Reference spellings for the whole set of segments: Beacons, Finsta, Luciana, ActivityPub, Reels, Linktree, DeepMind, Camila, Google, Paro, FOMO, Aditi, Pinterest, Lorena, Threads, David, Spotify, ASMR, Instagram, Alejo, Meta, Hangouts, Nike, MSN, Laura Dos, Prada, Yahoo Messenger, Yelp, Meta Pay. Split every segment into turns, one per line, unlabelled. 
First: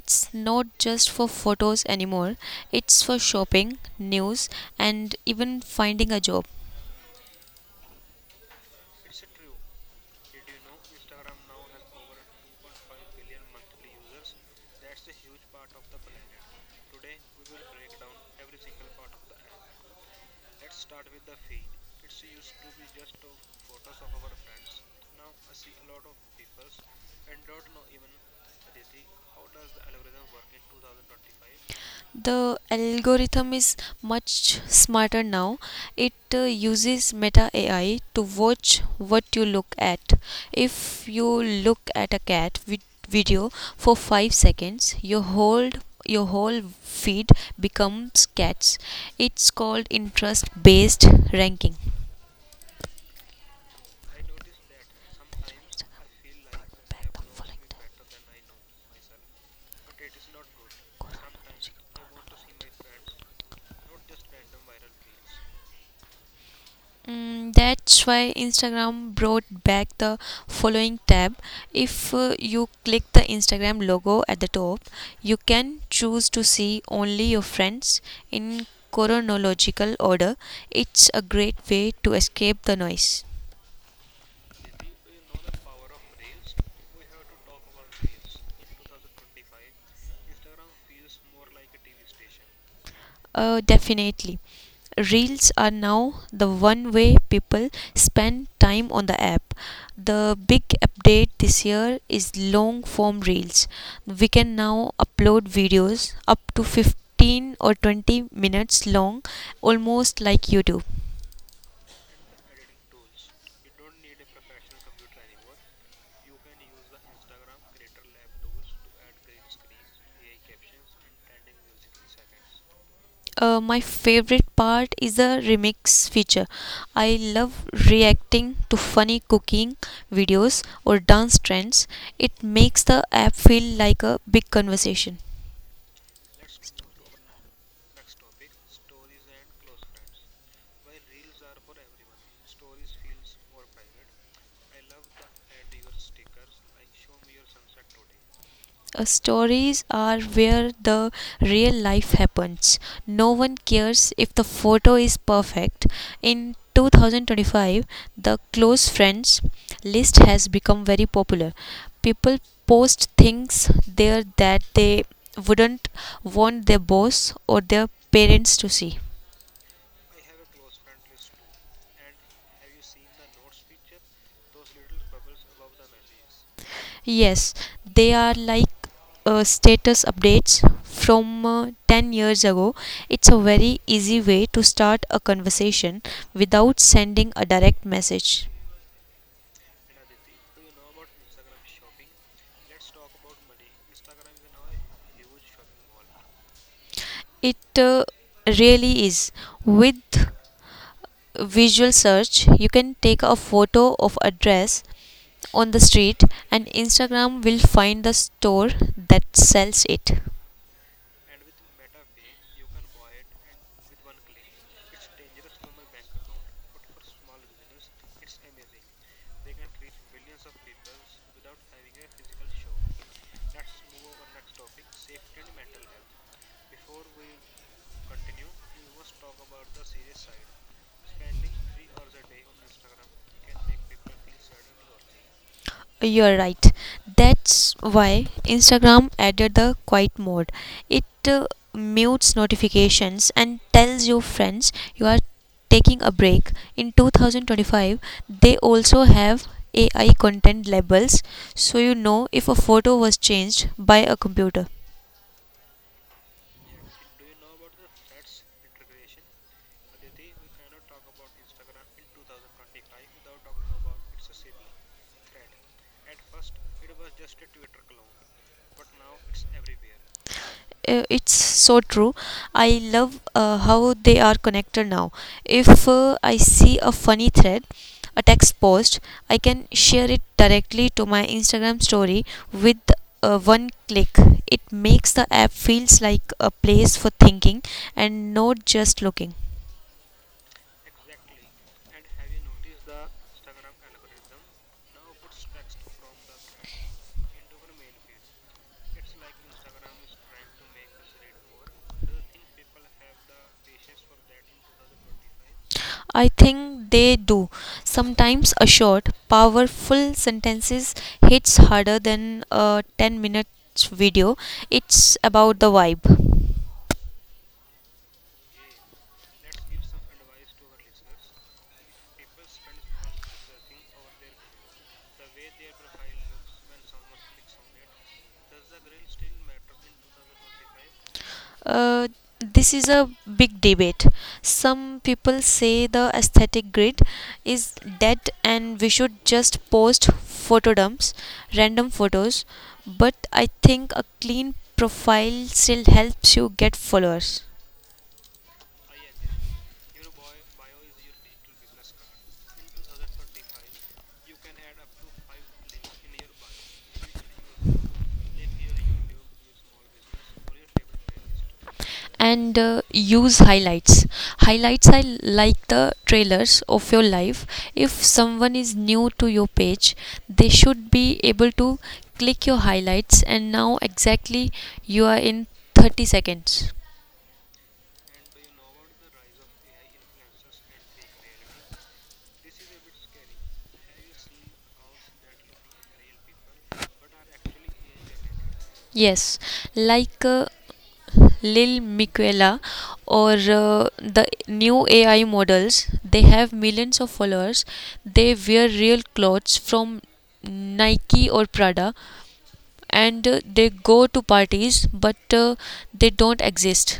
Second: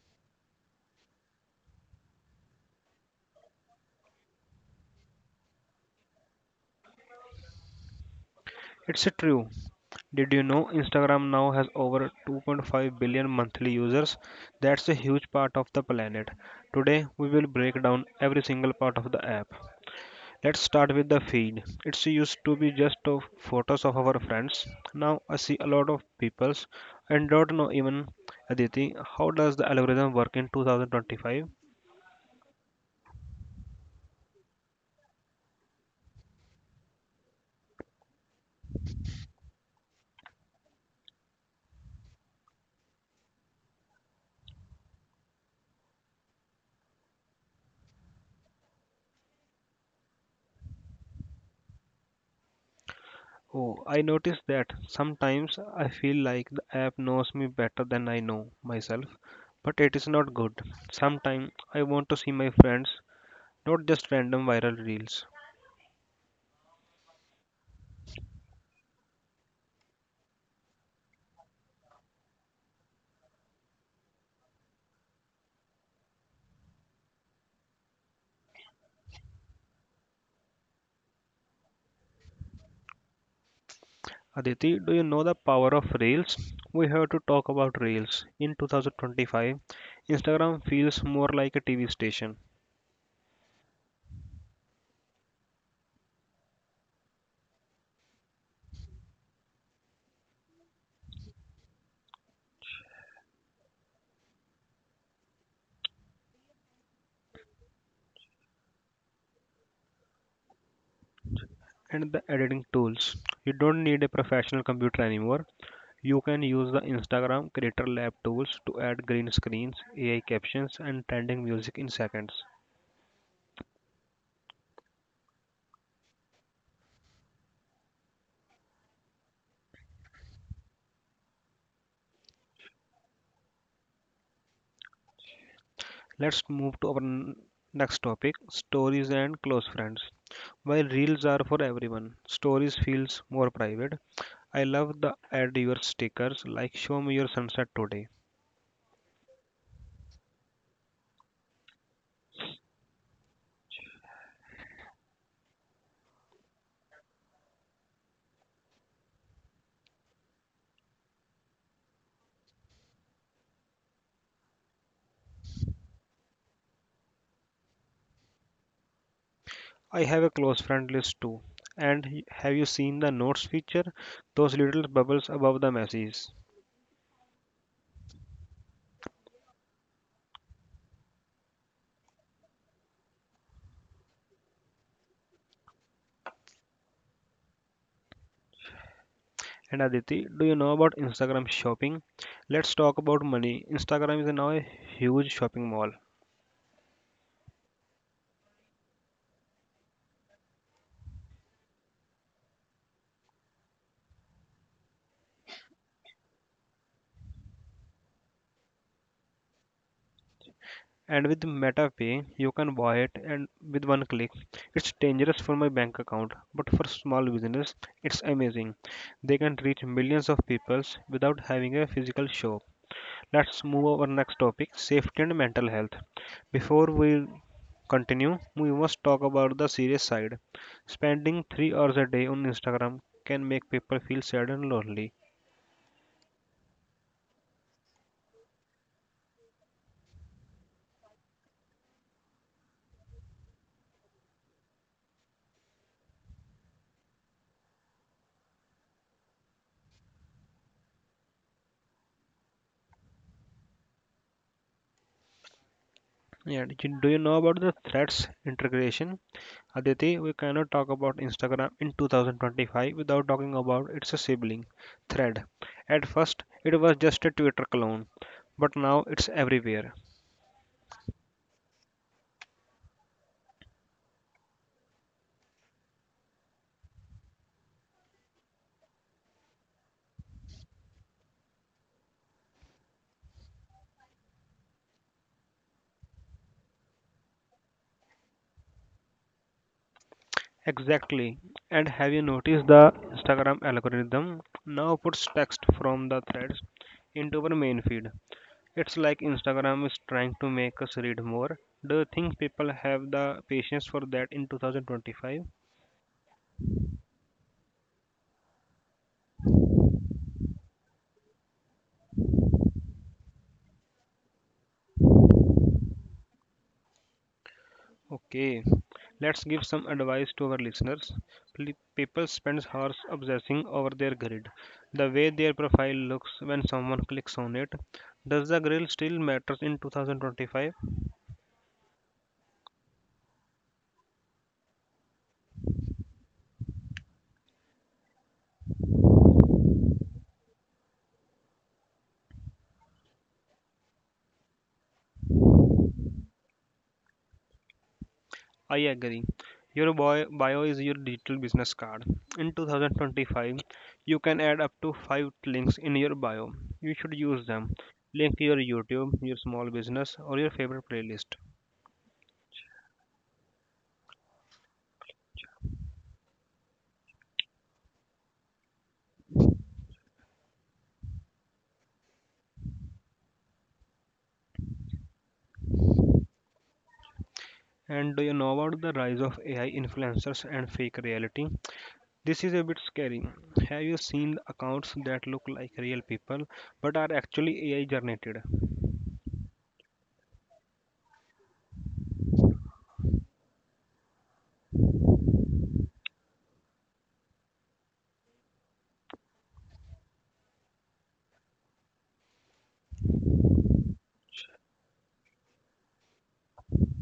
it's not just for photos anymore, it's for shopping, news, and even finding a job.
It's true. Did you know Instagram now has over 2.5 billion monthly users? That's a huge part of the planet. Today we will break down every single part of the app. Let's start with the feed. It used to be just of photos of our friends. Now I see a lot of people's and don't know even Aditi. How does the algorithm work in 2025?
The algorithm is much smarter now. It uses meta AI to watch what you look at. If you look at a video for 5 seconds, your whole feed becomes cats. It's called interest based ranking.
Oh, I noticed that sometimes I feel like the app knows me better than I know myself, but it is not good. Sometimes I want to see my friends, not just random viral reels.
Mm, that's why Instagram brought back the following tab. If you click the Instagram logo at the top, you can choose to see only your friends in chronological order. It's a great way to escape the noise.
Aditi, do you know the power of Reels? We have to talk about Reels. In 2025, Instagram feels more like a TV station
Definitely. Reels are now the one way people spend time on the app. The big update this year is long form reels. We can now upload videos up to 15 or 20 minutes long, almost like YouTube.
and the editing tools. You don't need a professional computer anymore. You can use the Instagram Creator Lab tools to add green screens, AI captions, and trending music in seconds.
My favorite part is the remix feature. I love reacting to funny cooking videos or dance trends. It makes the app feel like a big conversation.
Let's move to our next topic stories and close friends. While Reels are for everyone, stories feels more private. I love the add your stickers like show me your sunset today.
Stories are where the real life happens. No one cares if the photo is perfect. In 2025, the close friends list has become very popular. People post things there that they wouldn't want their boss or their parents to see.
I have a close friend list too. And have you seen the notes feature? Those little bubbles above the messages.
Yes, they are like status updates from 10 years ago. It's a very easy way to start a conversation without sending a direct message.
And Aditi, do you know about Instagram shopping? Let's talk about money. Instagram is now a huge shopping mall.
It really is. With visual search, you can take a photo of a dress on the street and Instagram will find the store that sells it.
And with Meta Pay, you can buy it and with one click. It's dangerous for my bank account, but for small business, it's amazing. They can reach millions of people without having a physical shop. Let's move our next topic safety and mental health. Before we continue, we must talk about the serious side. Spending 3 hours a day on Instagram can make people feel sad and lonely.
You're right. That's why Instagram added the quiet mode. It mutes notifications and tells your friends you are taking a break. In 2025, they also have AI content labels so you know if a photo was changed by a computer.
Yeah, do you know about the threats integration? Aditi, we cannot talk about Instagram in 2025 without talking about its sibling, Thread. At first, it was just a Twitter clone, but now it's everywhere.
It's so true. I love how they are connected now. If I see a funny thread, a text post, I can share it directly to my Instagram story with one click. It makes the app feels like a place for thinking and not just looking.
Exactly. And have you noticed the Instagram algorithm now puts text from the threads into our main feed? It's like Instagram is trying to make us read more. Do you think people have the patience for that in 2025?
I think they do. Sometimes a short, powerful sentences hits harder than a 10 minutes video. It's about the vibe.
Okay, let's give some advice to our listeners. People spend hours obsessing over their grid, the way their profile looks when someone clicks on it. Does the grill still matters in 2025?
uh, this is a big debate. Some people say the aesthetic grid is dead and we should just post photo dumps, random photos. But I think a clean profile still helps you get followers.
I agree. Your bio is your digital business card. In 2025, you can add up to 5 links in your bio. You should use them. Link your YouTube, your small business, or your favorite playlist.
And use highlights. Highlights are like the trailers of your life. If someone is new to your page, they should be able to click your highlights and now exactly you are in 30 seconds.
And do you know about the rise of AI influencers and fake reality? This is a bit scary. Have you seen accounts that look like real people but are actually AI generated?
Yes, like Lil Miquela or the new AI models. They have millions of followers. They wear real clothes from Nike or Prada, and they go to parties, but they don't exist.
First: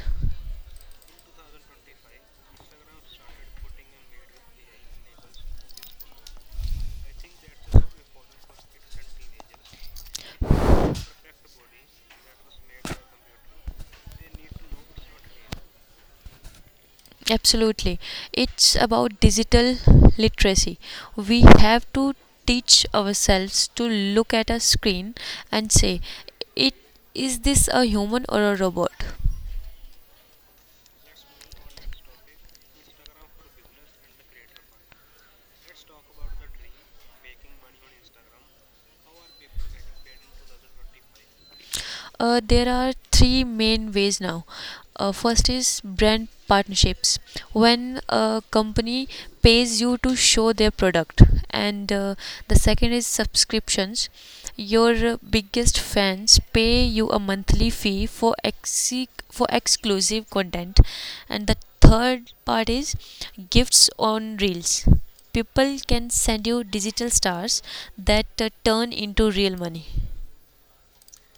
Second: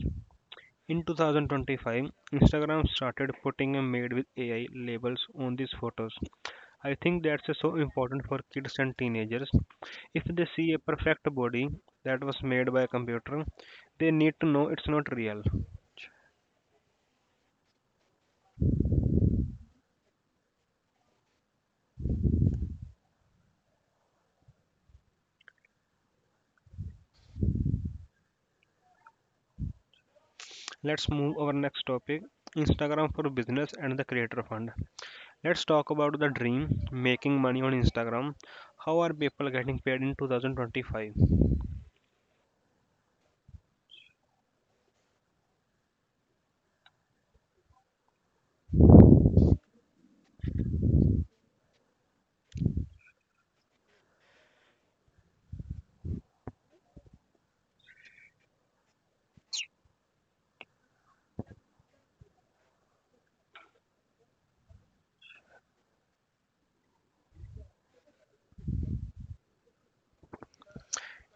In 2025, Instagram started putting a made with AI labels on these photos. I think that's so important for kids and teenagers. If they see a perfect body that was made by a computer, they need to know it's not real.
Absolutely. It's about digital literacy. We have to teach ourselves to look at a screen and say, it is this a human or a robot?
Let's move our next topic Instagram for business and the creator fund. Let's talk about the dream making money on Instagram. How are people getting paid in 2025?
There are three main ways now. First is brand partnerships, when a company pays you to show their product, and the second is subscriptions. Your biggest fans pay you a monthly fee for exclusive content, and the third part is gifts on reels. People can send you digital stars that turn into real money.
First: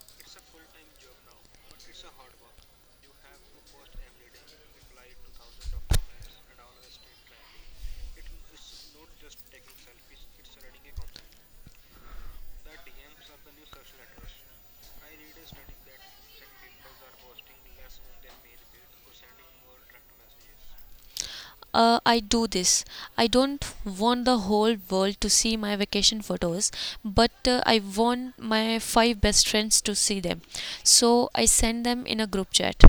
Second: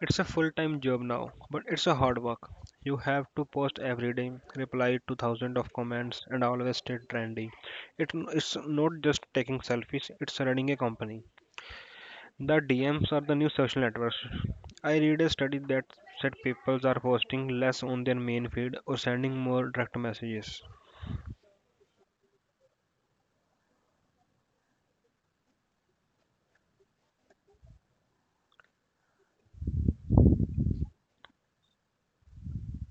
It's a full-time job now, but it's a hard work. You have to post every day, reply to thousands of comments, and always stay trendy. It's not just taking selfies, it's running a company. The DMs are the new social networks. I read a study that said people are posting less on their main feed or sending more direct messages.
I do this. I don't want the whole world to see my vacation photos, but I want my five best friends to see them. So I send them in a group chat.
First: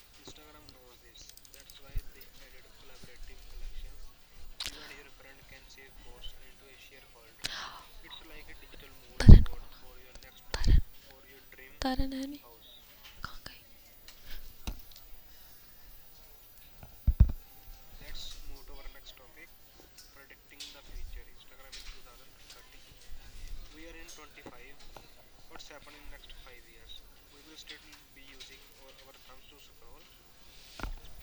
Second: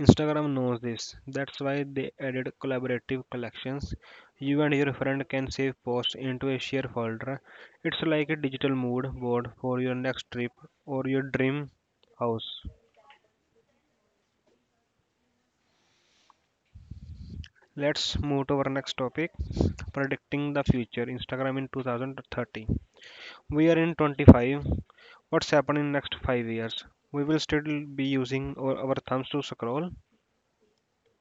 Instagram knows this. That's why they added collaborative collections. You and your friend can save posts into a shared folder. It's like a digital mood
Taran,
board for your next trip
Taran,
or your dream
Taran, Annie.
house. Let's move to our next topic predicting the future. Instagram in 2030. We are in 25. What's happening in next 5 years? We will still be using our thumbs to scroll.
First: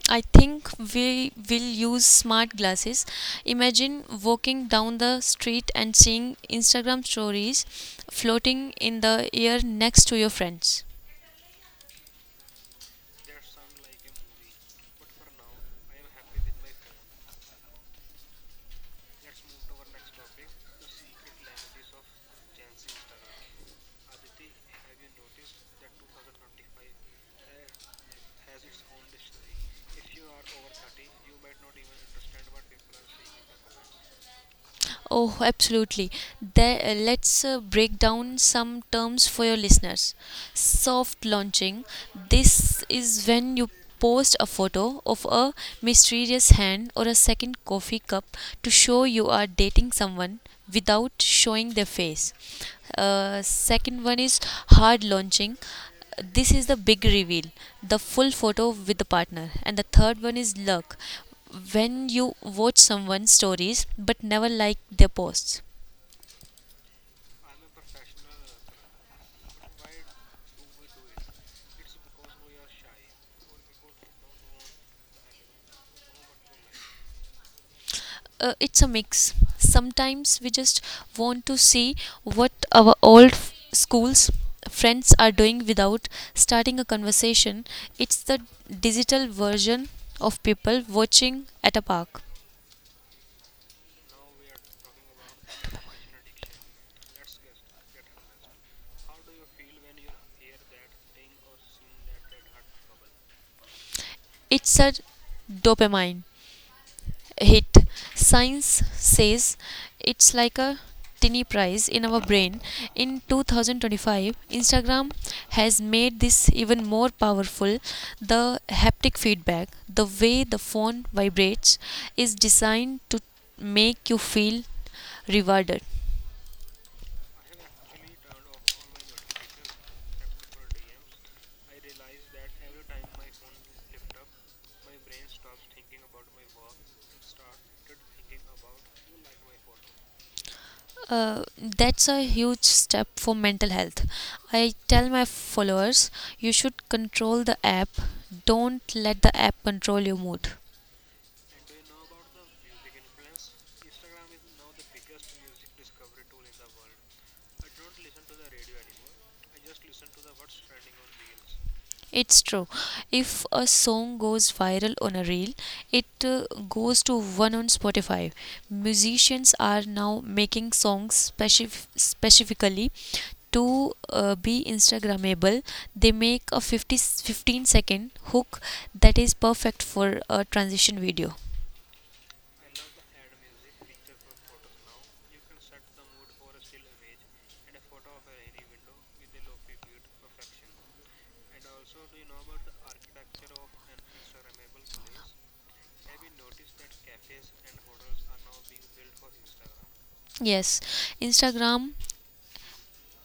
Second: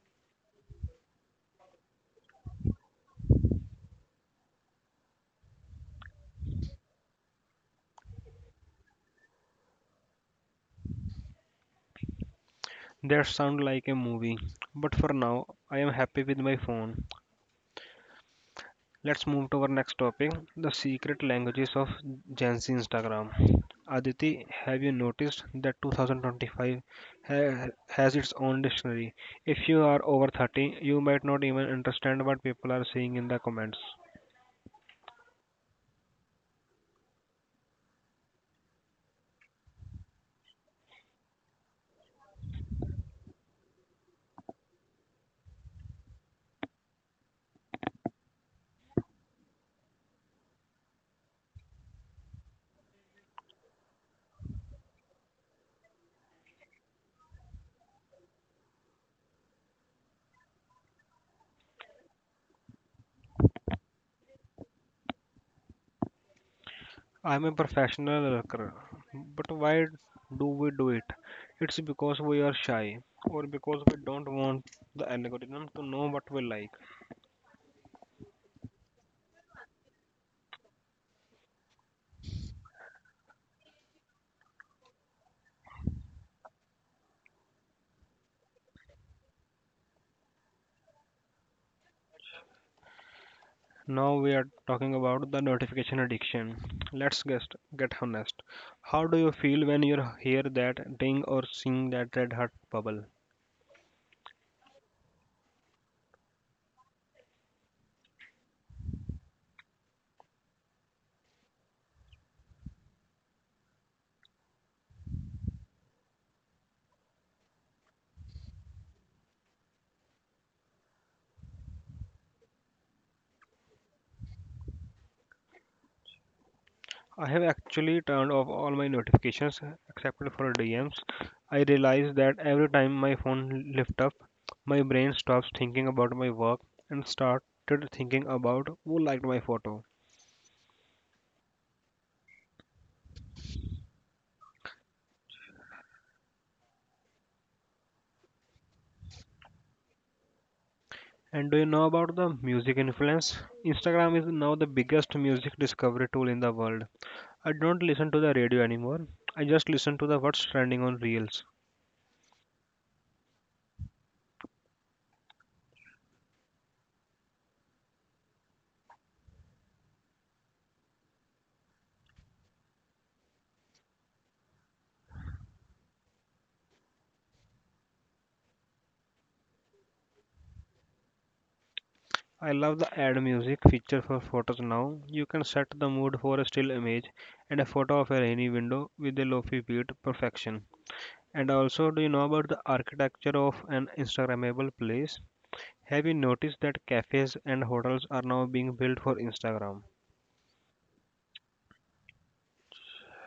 I think we will use smart glasses. Imagine walking down the street and seeing Instagram stories floating in the air next to your friends.
That sounds like a movie. But for now, I am happy with my phone. Let's move to our next topic the secret languages of Gen Z Instagram. Aditi, have you noticed that 2025 has its own dictionary? If you are over 30, you might not even understand what people are saying in the comments.
Oh, absolutely. Let's break down some terms for your listeners. Soft launching. This is when you post a photo of a mysterious hand or a second coffee cup to show you are dating someone without showing their face. Second one is hard launching. This is the big reveal, the full photo with the partner. And the third one is luck. When you watch someone's stories but never like their posts.
I'm a professional lurker, but why do we do it? It's because we are shy or because we don't want the algorithm to know what we like.
It's a mix. Sometimes we just want to see what our schools friends are doing without starting a conversation. It's the digital version of people watching at a park.
Now we are talking about the notification addiction. Let's get honest. How do you feel when you hear that ding or seeing that red heart bubble?
It's a dopamine hit. Science says it's like a tiny prize in our brain. In 2025, Instagram has made this even more powerful. The haptic feedback, the way the phone vibrates, is designed to make you feel rewarded.
I have actually turned off all my notifications except for DMs. I realize that every time my phone lifts up, my brain stops thinking about my work and started thinking about who liked my photo.
That's a huge step for mental health. I tell my followers, you should control the app, don't let the app control your mood.
And do you know about the music influence? Instagram is now the biggest music discovery tool in the world. I don't listen to the radio anymore. I just listen to the what's trending on Reels.
It's true. If a song goes viral on a reel, it goes to one on Spotify. Musicians are now making songs specifically to be Instagrammable. They make a 50 15 second hook that is perfect for a transition video.
I love the add music feature for photos now. You can set the mood for a still image and a photo of a rainy window with a lofi beat perfection. And also, do you know about the architecture of an Instagrammable place? Have you noticed that cafes and hotels are now being built for Instagram?
Yes, Instagram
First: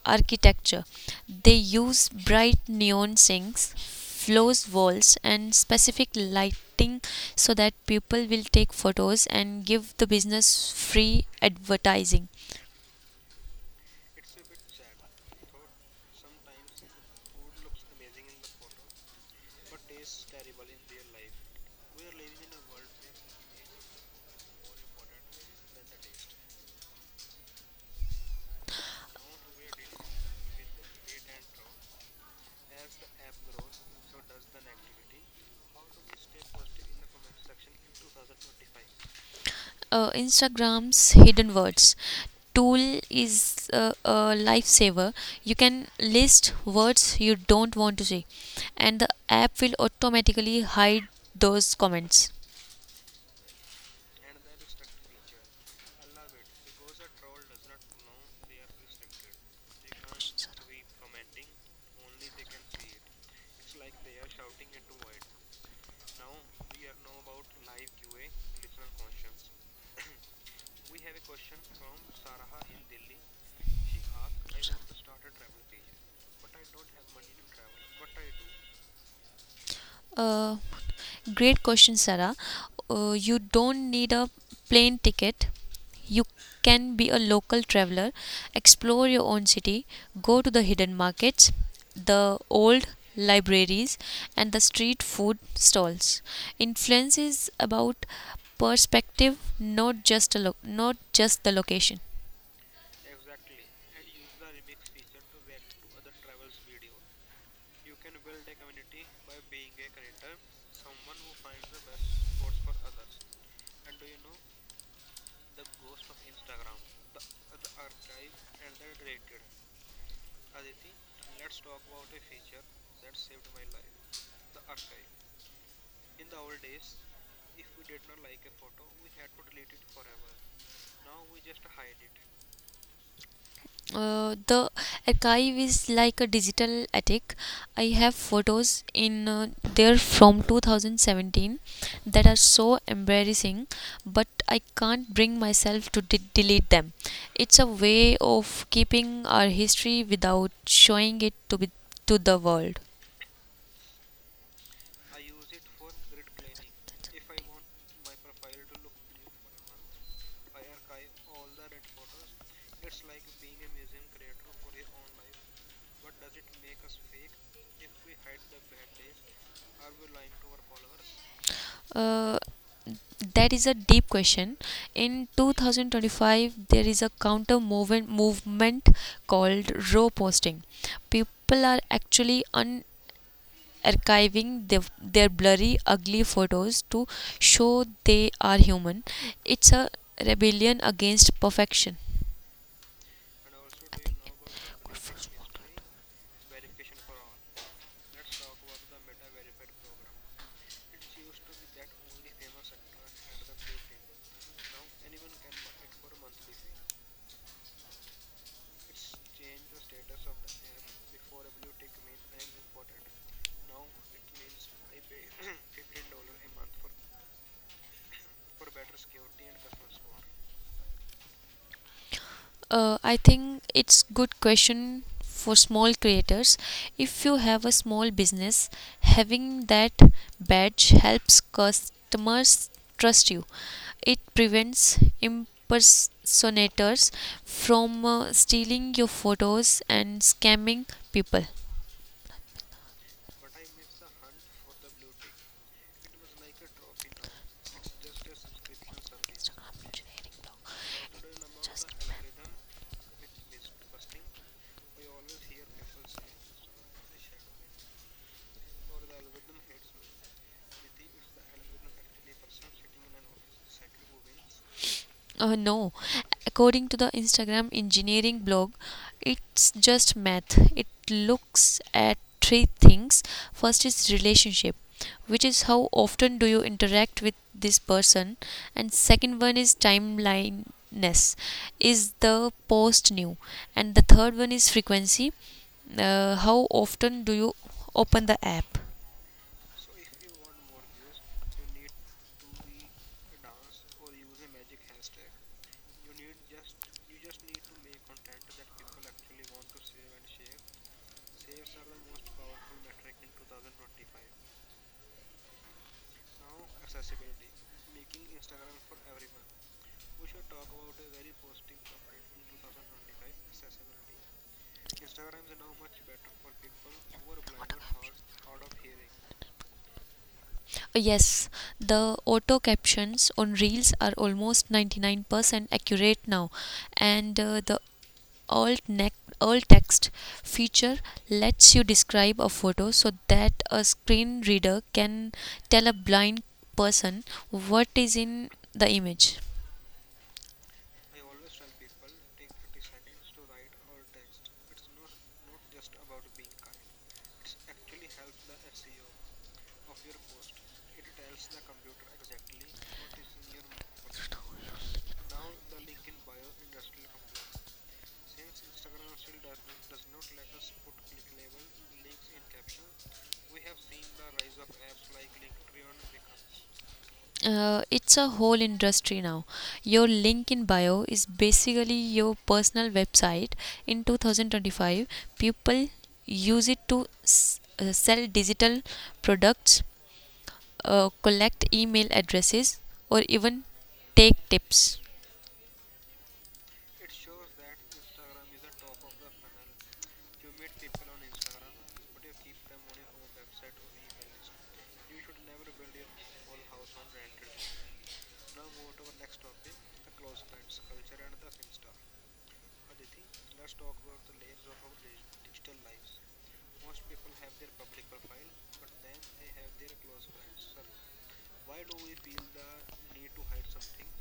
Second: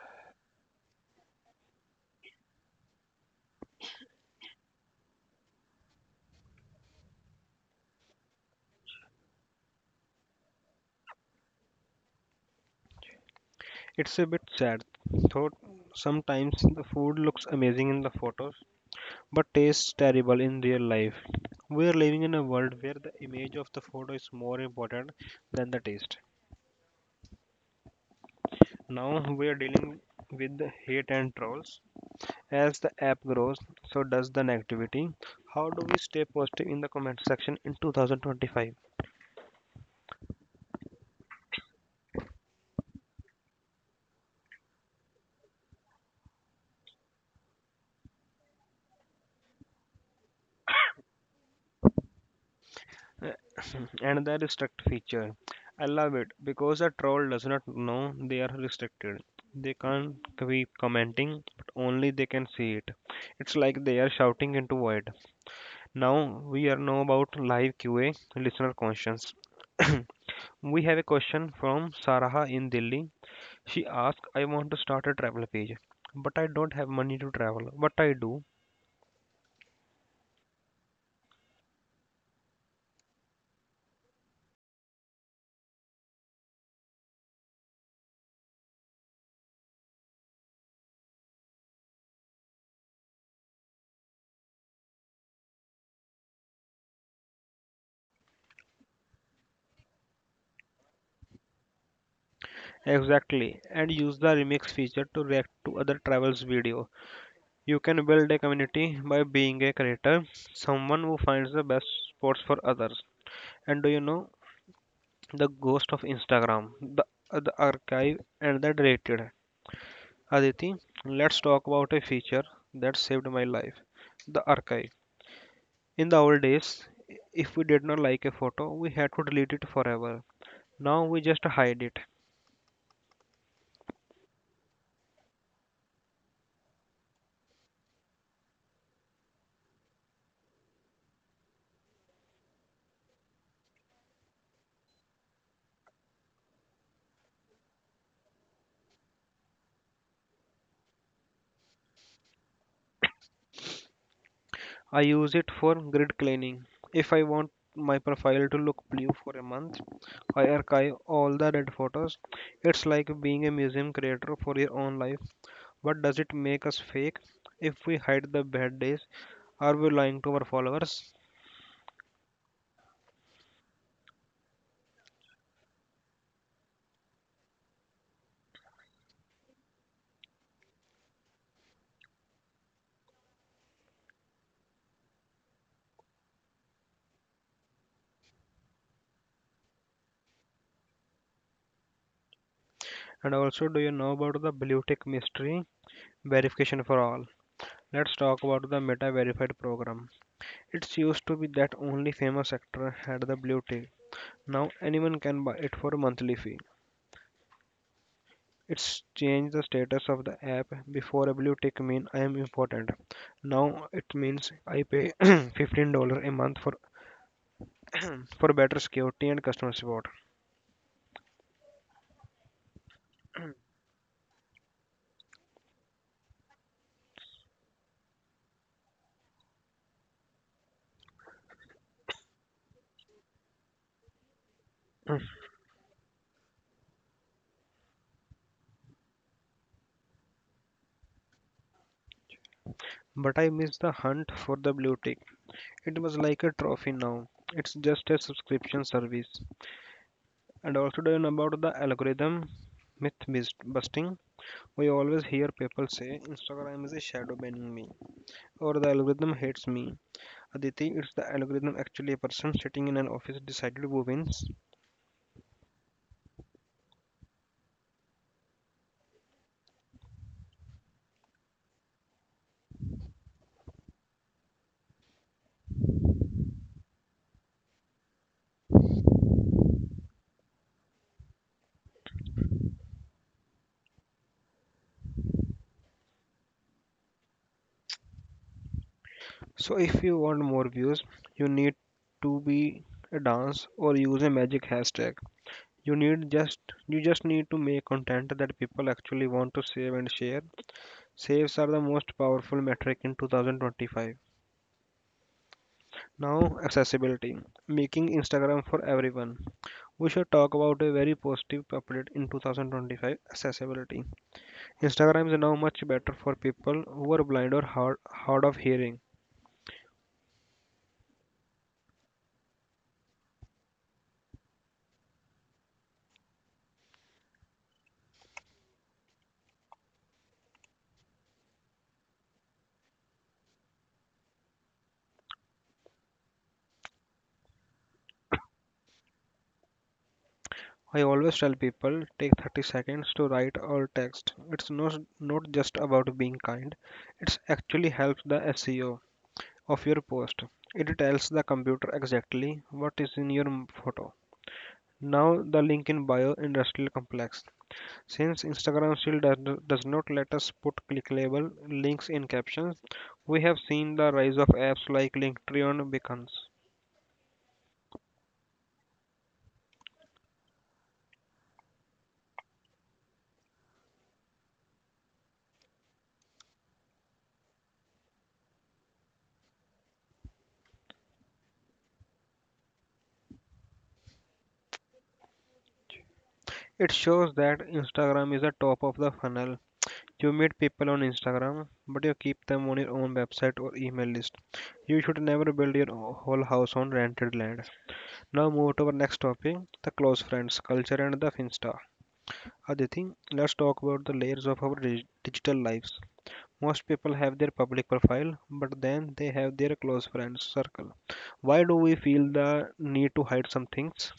architecture. They use bright neon sinks, flows walls, and specific lighting so that people will take photos and give the business free advertising.
It's a bit sad, though sometimes the food looks amazing in the photos but tastes terrible in real life. We are living in a world where the image of the photo is more important than the taste. Now we are dealing with the hate and trolls. As the app grows, so does the negativity. How do we stay positive in the comment section in 2025?
Instagram's hidden words tool is a lifesaver. You can list words you don't want to see, and the app will automatically hide those comments.
and the restrict feature. I love it because a troll does not know they are restricted. They can't be commenting, but only they can see it. It's like they are shouting into void. Now we are know about live QA listener questions. we have a question from Saraha in Delhi. She asked, I want to start a travel page, but I don't have money to travel. What I do
Uh, Great question, Sarah. You don't need a plane ticket. You can be a local traveler, explore your own city, go to the hidden markets, the old libraries, and the street food stalls. Influence is about perspective, not just the location.
exactly and use the remix feature to react to other travels video. You can build a community by being a creator, someone who finds the best spots for others. And do you know the ghost of Instagram, the archive and the deleted? Aditi, let's talk about a feature that saved my life the archive. In the old days, if we did not like a photo, we had to delete it forever. Now we just hide it.
The archive is like a digital attic. I have photos in there from 2017 that are so embarrassing, but I can't bring myself to delete them. It's a way of keeping our history without showing it to be to the world.
I use it for grid cleaning. If I want my profile to look blue for a month, I archive all the dead photos. It's like being a museum creator for your own life. But does it make us fake? If we hide the bad days, are we lying to our followers?
Uh, that is a deep question. In 2025, there is a counter movement called row posting. People are actually archiving their blurry, ugly photos to show they are human. It's a rebellion against perfection.
And also, do you
I
know
think it-
about the blue
good
tick
for small.
mystery? Verification for all. Let's talk about the Meta Verified program. It used to be that only famous actor had the blue tick. Now anyone can buy it for a monthly fee. It's changed the status of the app. Before a blue tick mean I am important. Now it means I pay $15 a month for for better security and customer support.
I think it's good question for small creators. If you have a small business, having that badge helps customers trust you. It prevents impersonators from stealing your photos and scamming people.
But I miss the hunt for the blue tick. It was like a trophy now. It's just a subscription
Also.
service. And also, do you know about the algorithm busting? We always hear people say Instagram is a shadow banning me or the algorithm hates me. Aditi, it's the algorithm actually a person sitting in an office decided who wins.
No, according to the Instagram engineering blog, it's just math. It looks at three things. First is relationship, which is how often do you interact with this person, and second one is timelineness, is the post new, and the third one is frequency, how often do you open the app.
So, if you want more views, you need to be a dance or use a magic hashtag. You need just you just need to make content that people actually want to save and share. Saves are the most powerful metric in 2025. Now, accessibility, making Instagram for everyone. We should talk about a very positive update in 2025 accessibility. Instagram is now much better for people who are blind or hard of hearing.
Yes, the auto captions on reels are almost 99% accurate now, and the alt neck alt text feature lets you describe a photo so that a screen reader can tell a blind person what is in the image.
I always tell people take 30 seconds to write or text. It's not just about being kind, it actually helps the SEO of your post. It tells the computer exactly what is in your photo. Now, the link in bio industrial complex. Since Instagram still does not let us put clickable links in captions, we have seen the rise of apps like Linktree and Beacons.
It's a whole industry now. Your LinkedIn bio is basically your personal website. In 2025, people use it to sell digital products, collect email addresses, or even take tips.
It shows that Instagram is the top of the funnel. You meet people on Instagram, but you keep them on your own website or email list. You should never build your whole house on rented land. Now move to our next topic, the close friends, culture and the Finsta. Aditi, let's talk about the layers of our digital lives. Most people have their public profile, but then they have their close friends circle. Why do we feel the need to hide some things?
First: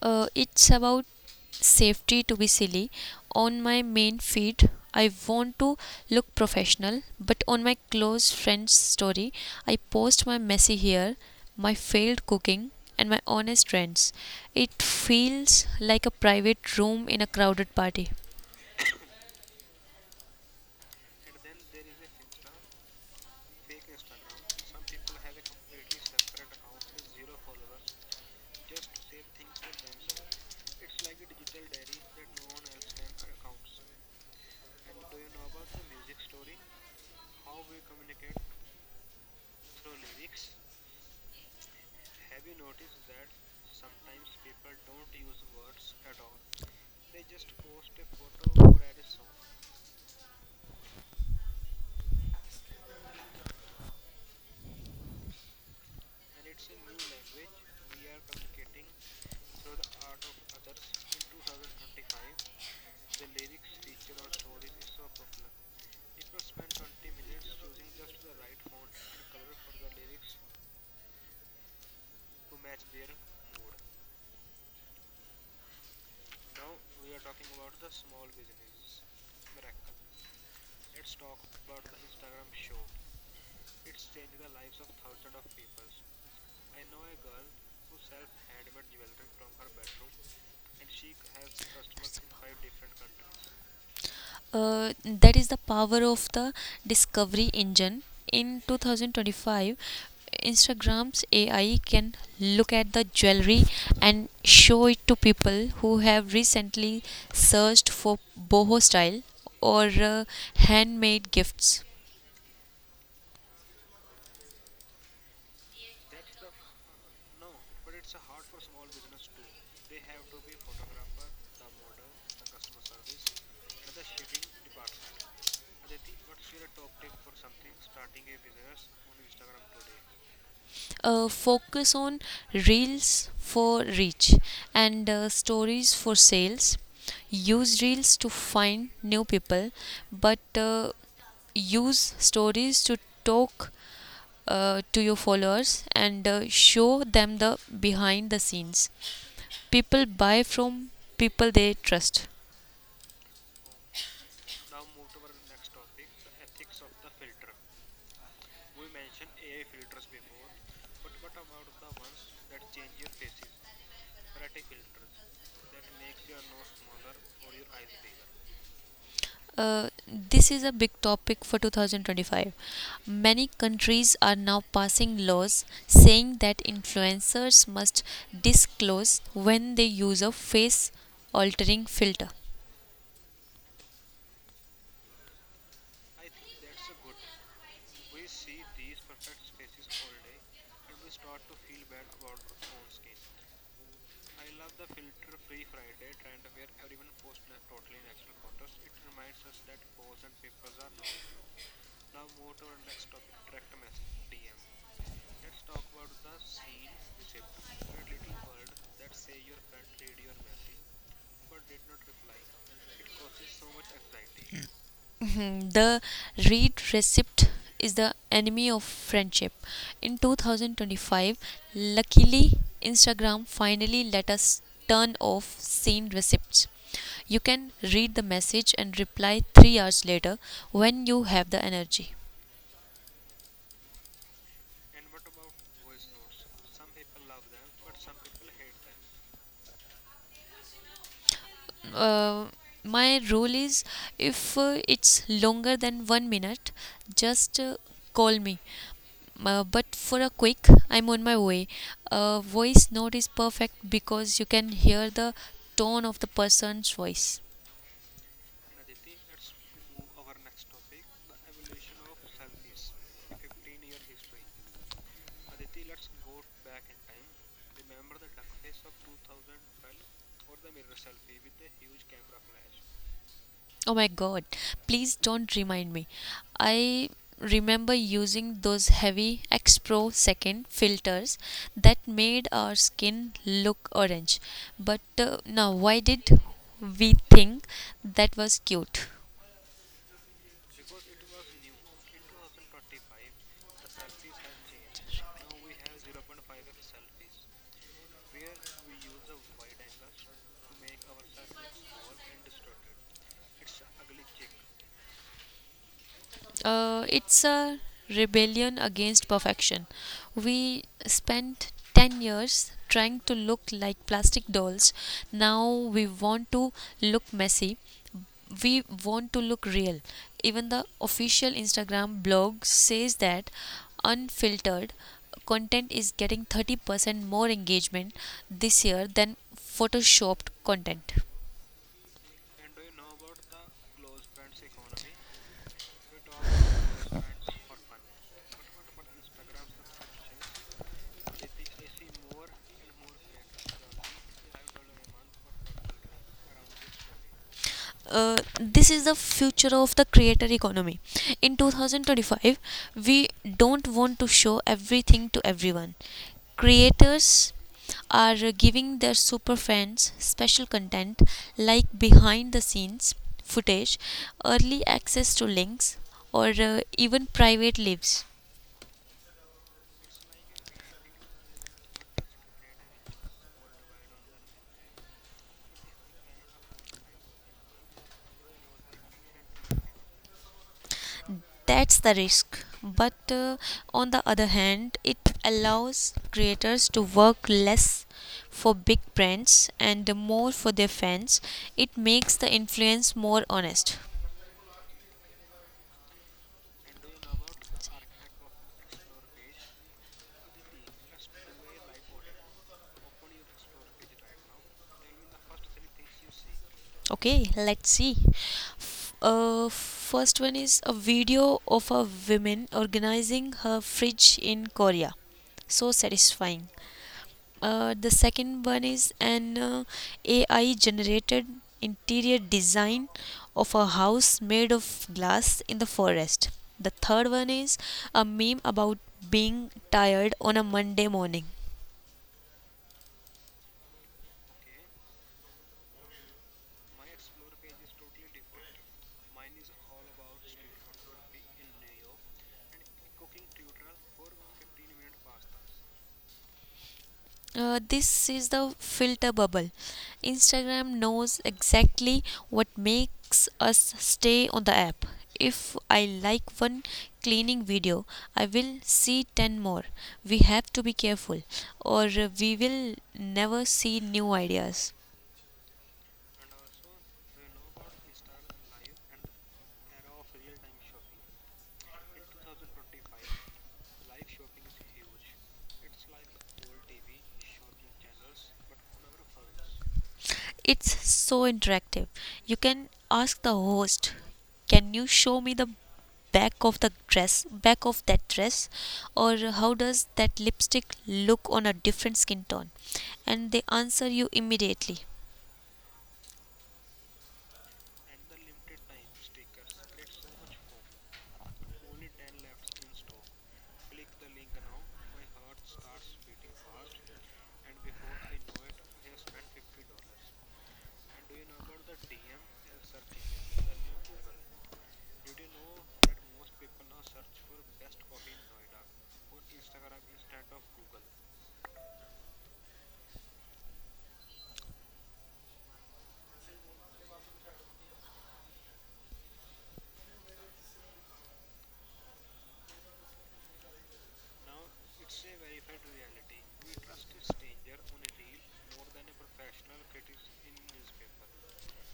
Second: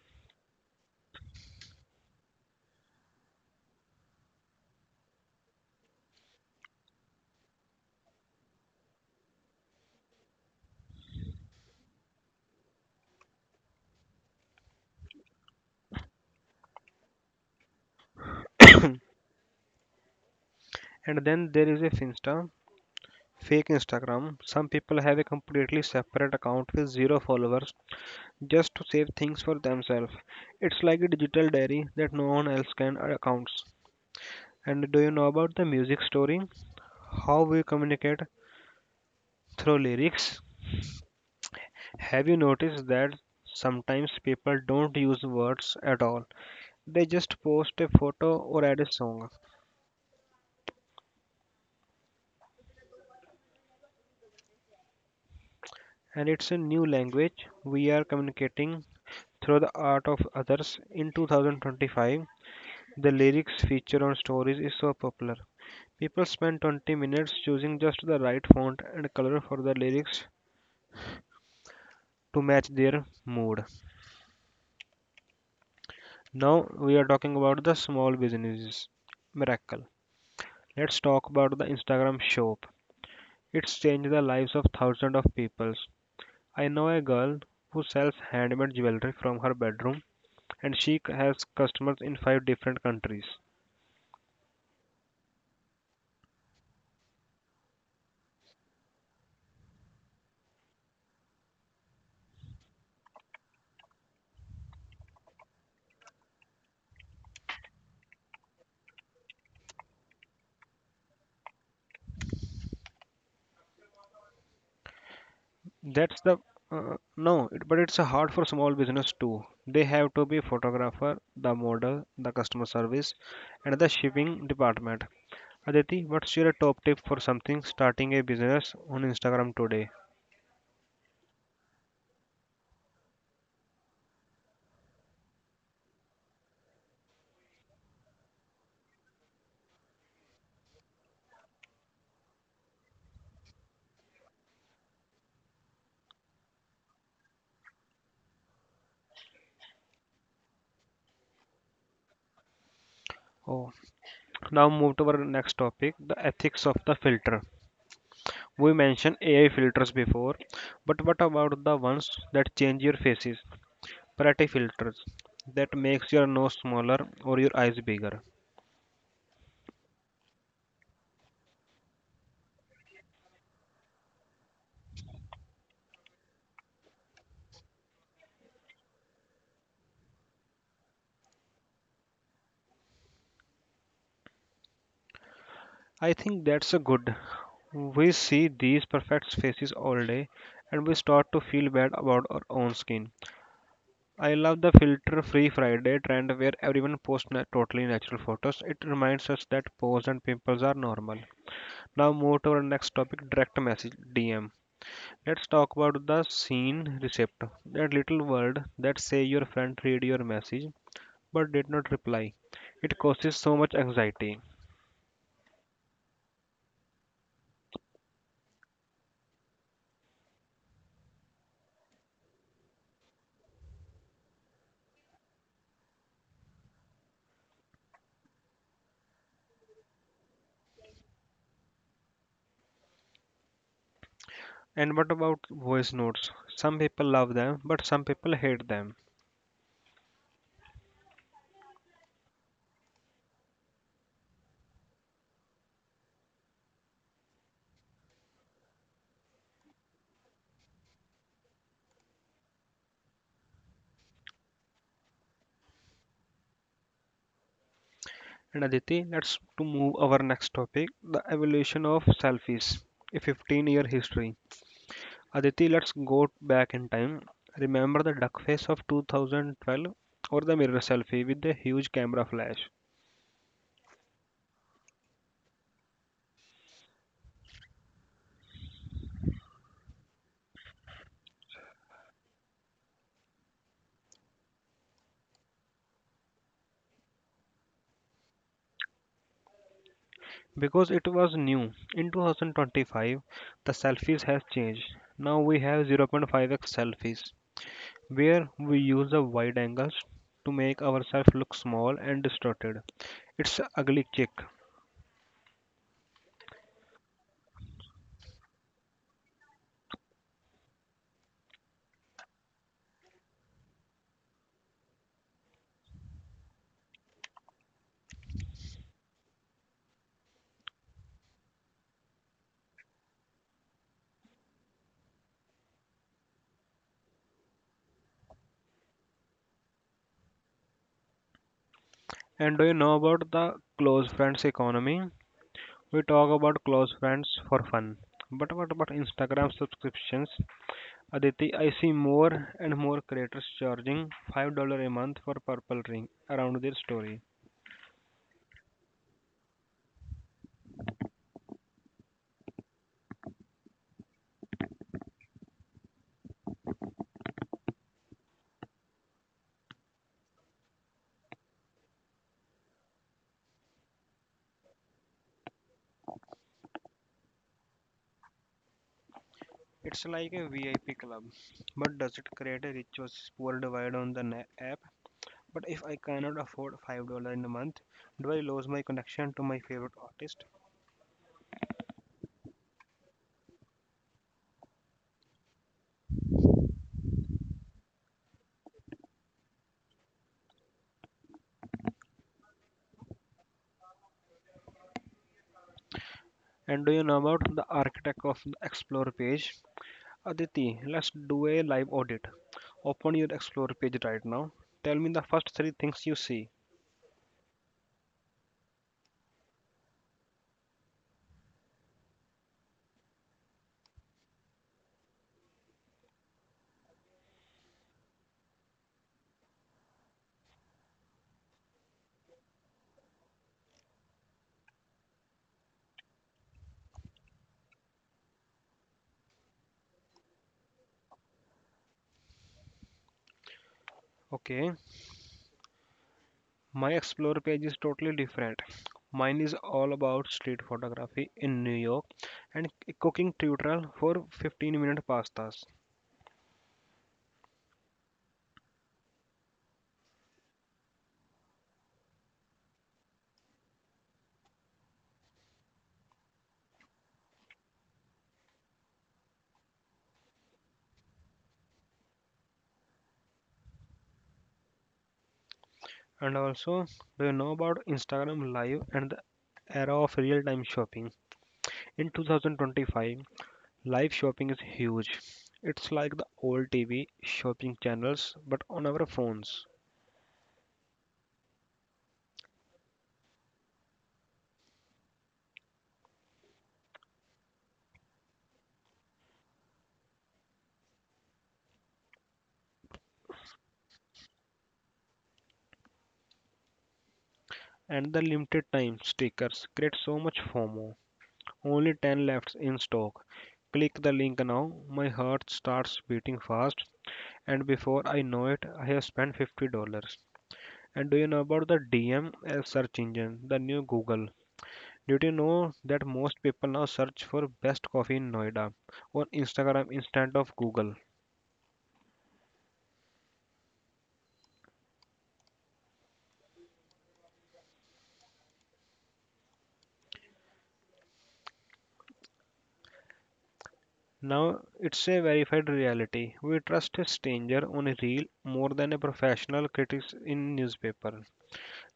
It's about safety to be silly. On my main feed, I want to look professional, but on my close friend's story, I post my messy hair, my failed cooking, and my honest rants. It feels like a private room in a crowded party.
And then there is a Finsta, fake Instagram. Some people have a completely separate account with zero followers just to save things for themselves. It's like a digital diary that no one else can accounts. And do you know about the music story? How we communicate through lyrics? Have you noticed that sometimes people don't use words at all? They just post a photo or add a song. And it's a new language. We are communicating through the art of others. In 2025, the lyrics feature on stories is so popular. People spend 20 minutes choosing just the right font and color for the lyrics to match their mood. Now we are talking about the small businesses. Miracle. Let's talk about the Instagram shop. It's changed the lives of thousands of people. I know a girl who sells handmade jewelry from her bedroom and has customers in five different countries.
That is the power of the discovery engine. In 2025, Instagram's AI can look at the jewelry and show it to people who have recently searched for boho style or handmade gifts.
That's the no, it, but it's hard for small business too. They have to be photographer, the model, the customer service, and the shipping department. Aditi, what's your top tip for something starting a business on Instagram today?
Focus on reels for reach and stories for sales. Use reels to find new people, but use stories to talk to your followers and show them the behind the scenes. People buy from people they trust.
Oh, now move to our next topic, the ethics of the filter. We mentioned AI filters before, but what about the ones that change your faces? Parati filters that makes your nose smaller or your eyes bigger.
This is a big topic for 2025. Many countries are now passing laws saying that influencers must disclose when they use a face altering filter.
I think that's a good. We see these perfect faces all day and we start to feel bad about our own skin. I love the filter free Friday trend where everyone posts totally natural photos. It reminds us that pores and pimples are normal. Now move to our next topic direct message DM. Let's talk about the scene recept. That little word that say your friend read your message but did not reply. It causes so much anxiety.
Mhm. The read receipt is the enemy of friendship. In 2025, luckily, Instagram finally let us turn off seen receipts. You can read the message and reply 3 hours later when you have the energy.
And what about voice notes? Some people love them, but some people hate them.
uh, my rule is, if it's longer than 1 minute, just call me. But for a quick, I'm on my way, a voice note is perfect because you can hear the tone of the person's voice.
And Aditi, let's to move our next topic, the evolution of selfies, a 15-year history. Aditi, let's go back in time. Remember the duck face of 2012 or the mirror selfie with the huge camera flash?
Oh my god, please don't remind me. I remember using those heavy X Pro second filters that made our skin look orange. But now, why did we think that was cute?
Because it was new. In 2025, the selfies has changed. Now we have 0.5x selfies where we use the wide angles to make ourselves look small and distorted. It's a ugly kick.
It's a rebellion against perfection. We spent 10 years trying to look like plastic dolls. Now we want to look messy, we want to look real. Even the official Instagram blog says that unfiltered content is getting 30% more engagement this year than photoshopped content.
And do you know about the close friends economy? We talk about close friends for fun. But what about Instagram subscriptions? Aditi, I see more and more creators charging $5 a month for purple ring around their story.
This is the future of the creator economy. In 2025, we don't want to show everything to everyone. Creators are giving their super fans special content like behind the scenes footage, early access to links, or even private lives.
It's like a VIP club. But does it create a rich versus poor divide on the app? But if I cannot afford $5 in a month, do I lose my connection to my favorite artist?
That's the risk, but on the other hand, it allows creators to work less for big brands and more for their fans. It makes the influence more honest.
And do you know about the architect of the Explore page? Aditi, let's do a live audit. Open your Explore page right now. Tell me the first three things you see.
Okay, let's see. First one is a video of a woman organizing her fridge in Korea. So satisfying. The second one is an AI generated interior design of a house made of glass in the forest. The third one is a meme about being tired on a Monday morning.
Okay, my Explore page is totally different. Mine is all about street photography in New York and a cooking tutorial for 15-minute pastas.
This is the filter bubble. Instagram knows exactly what makes us stay on the app. If I like one cleaning video, I will see 10 more. We have to be careful, or we will never see new ideas.
And also, do you know about Instagram Live and the era of real time shopping? In 2025, live shopping is huge. It's like the old TV shopping channels but on our phones.
It's so interactive. You can ask the host, "Can you show me the back of the dress, back of that dress?" or "How does that lipstick look on a different skin tone?" And they answer you immediately.
And the limited time stickers create so much FOMO. Only 10 left in stock. Click the link now. My heart starts beating fast and before I know it, I have spent $50. And do you know about the DM as search engine, the new Google? Did you know that most people now search for best coffee in Noida on Instagram instead of Google? Now it's a verified reality. We trust a stranger on a reel more than a professional critic in newspaper.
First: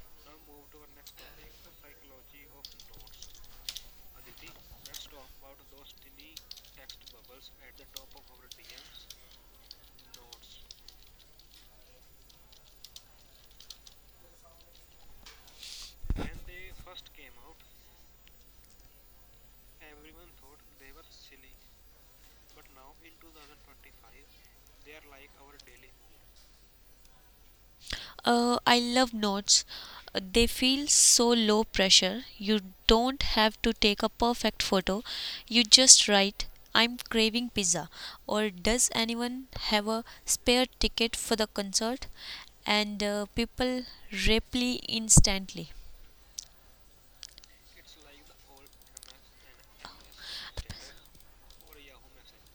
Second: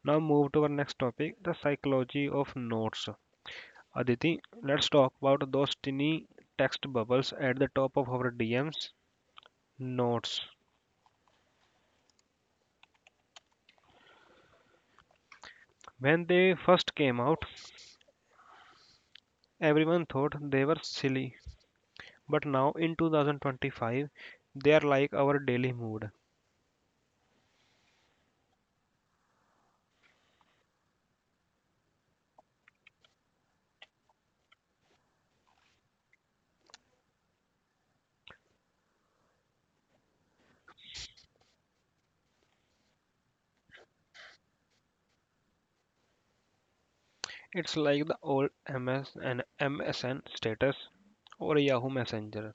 Now move to our next topic, the psychology of notes. Aditi, let's talk about those tiny text bubbles at the top of our DMs. Notes. When they first came out, everyone thought they were silly, but now in 2025, they are like our daily mood.
I love notes. They feel so low pressure. You don't have to take a perfect photo. You just write, "I'm craving pizza," or "Does anyone have a spare ticket for the concert?" And people reply instantly.
It's like the old MS and MSN status or Yahoo Messenger.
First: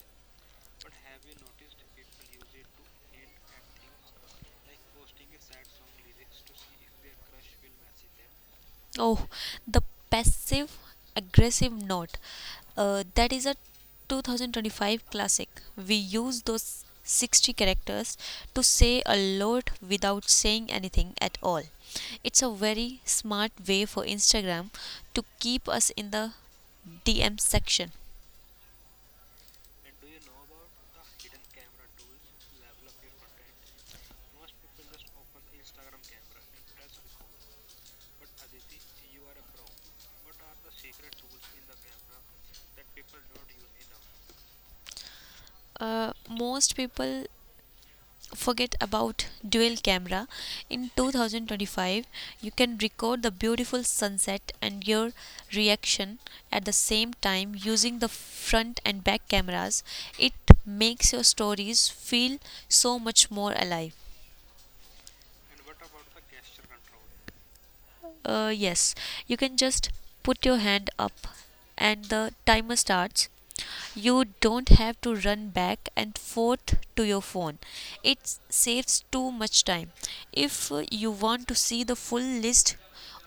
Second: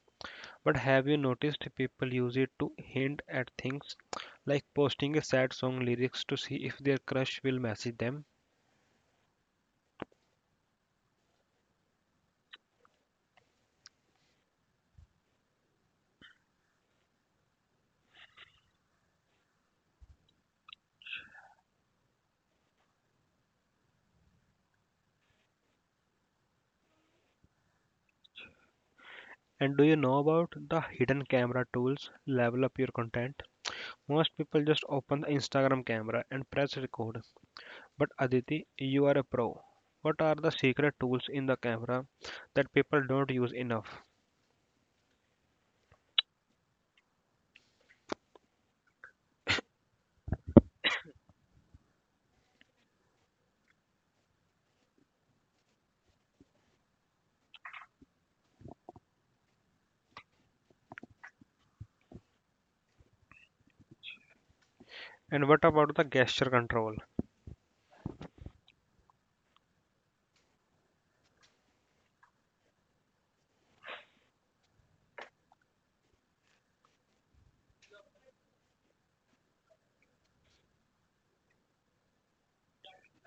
But have you noticed people use it to hint at things like posting a sad song lyrics to see if their crush will message them?
Oh, the passive aggressive note. That is a 2025 classic. We use those 60 characters to say a lot without saying anything at all. It's a very smart way for Instagram to keep us in the DM section.
And do you know about the hidden camera tools level up your content? Most people just open the Instagram camera and press record. But Aditi, you are a pro. What are the secret tools in the camera that people don't use enough?
Most people forget about dual camera. In 2025, you can record the beautiful sunset and your reaction at the same time using the front and back cameras. It makes your stories feel so much more alive.
And what about the gesture control?
Yes, you can just put your hand up and the timer starts. You don't have to run back and forth to your phone. It saves too much time. If you want to see the full list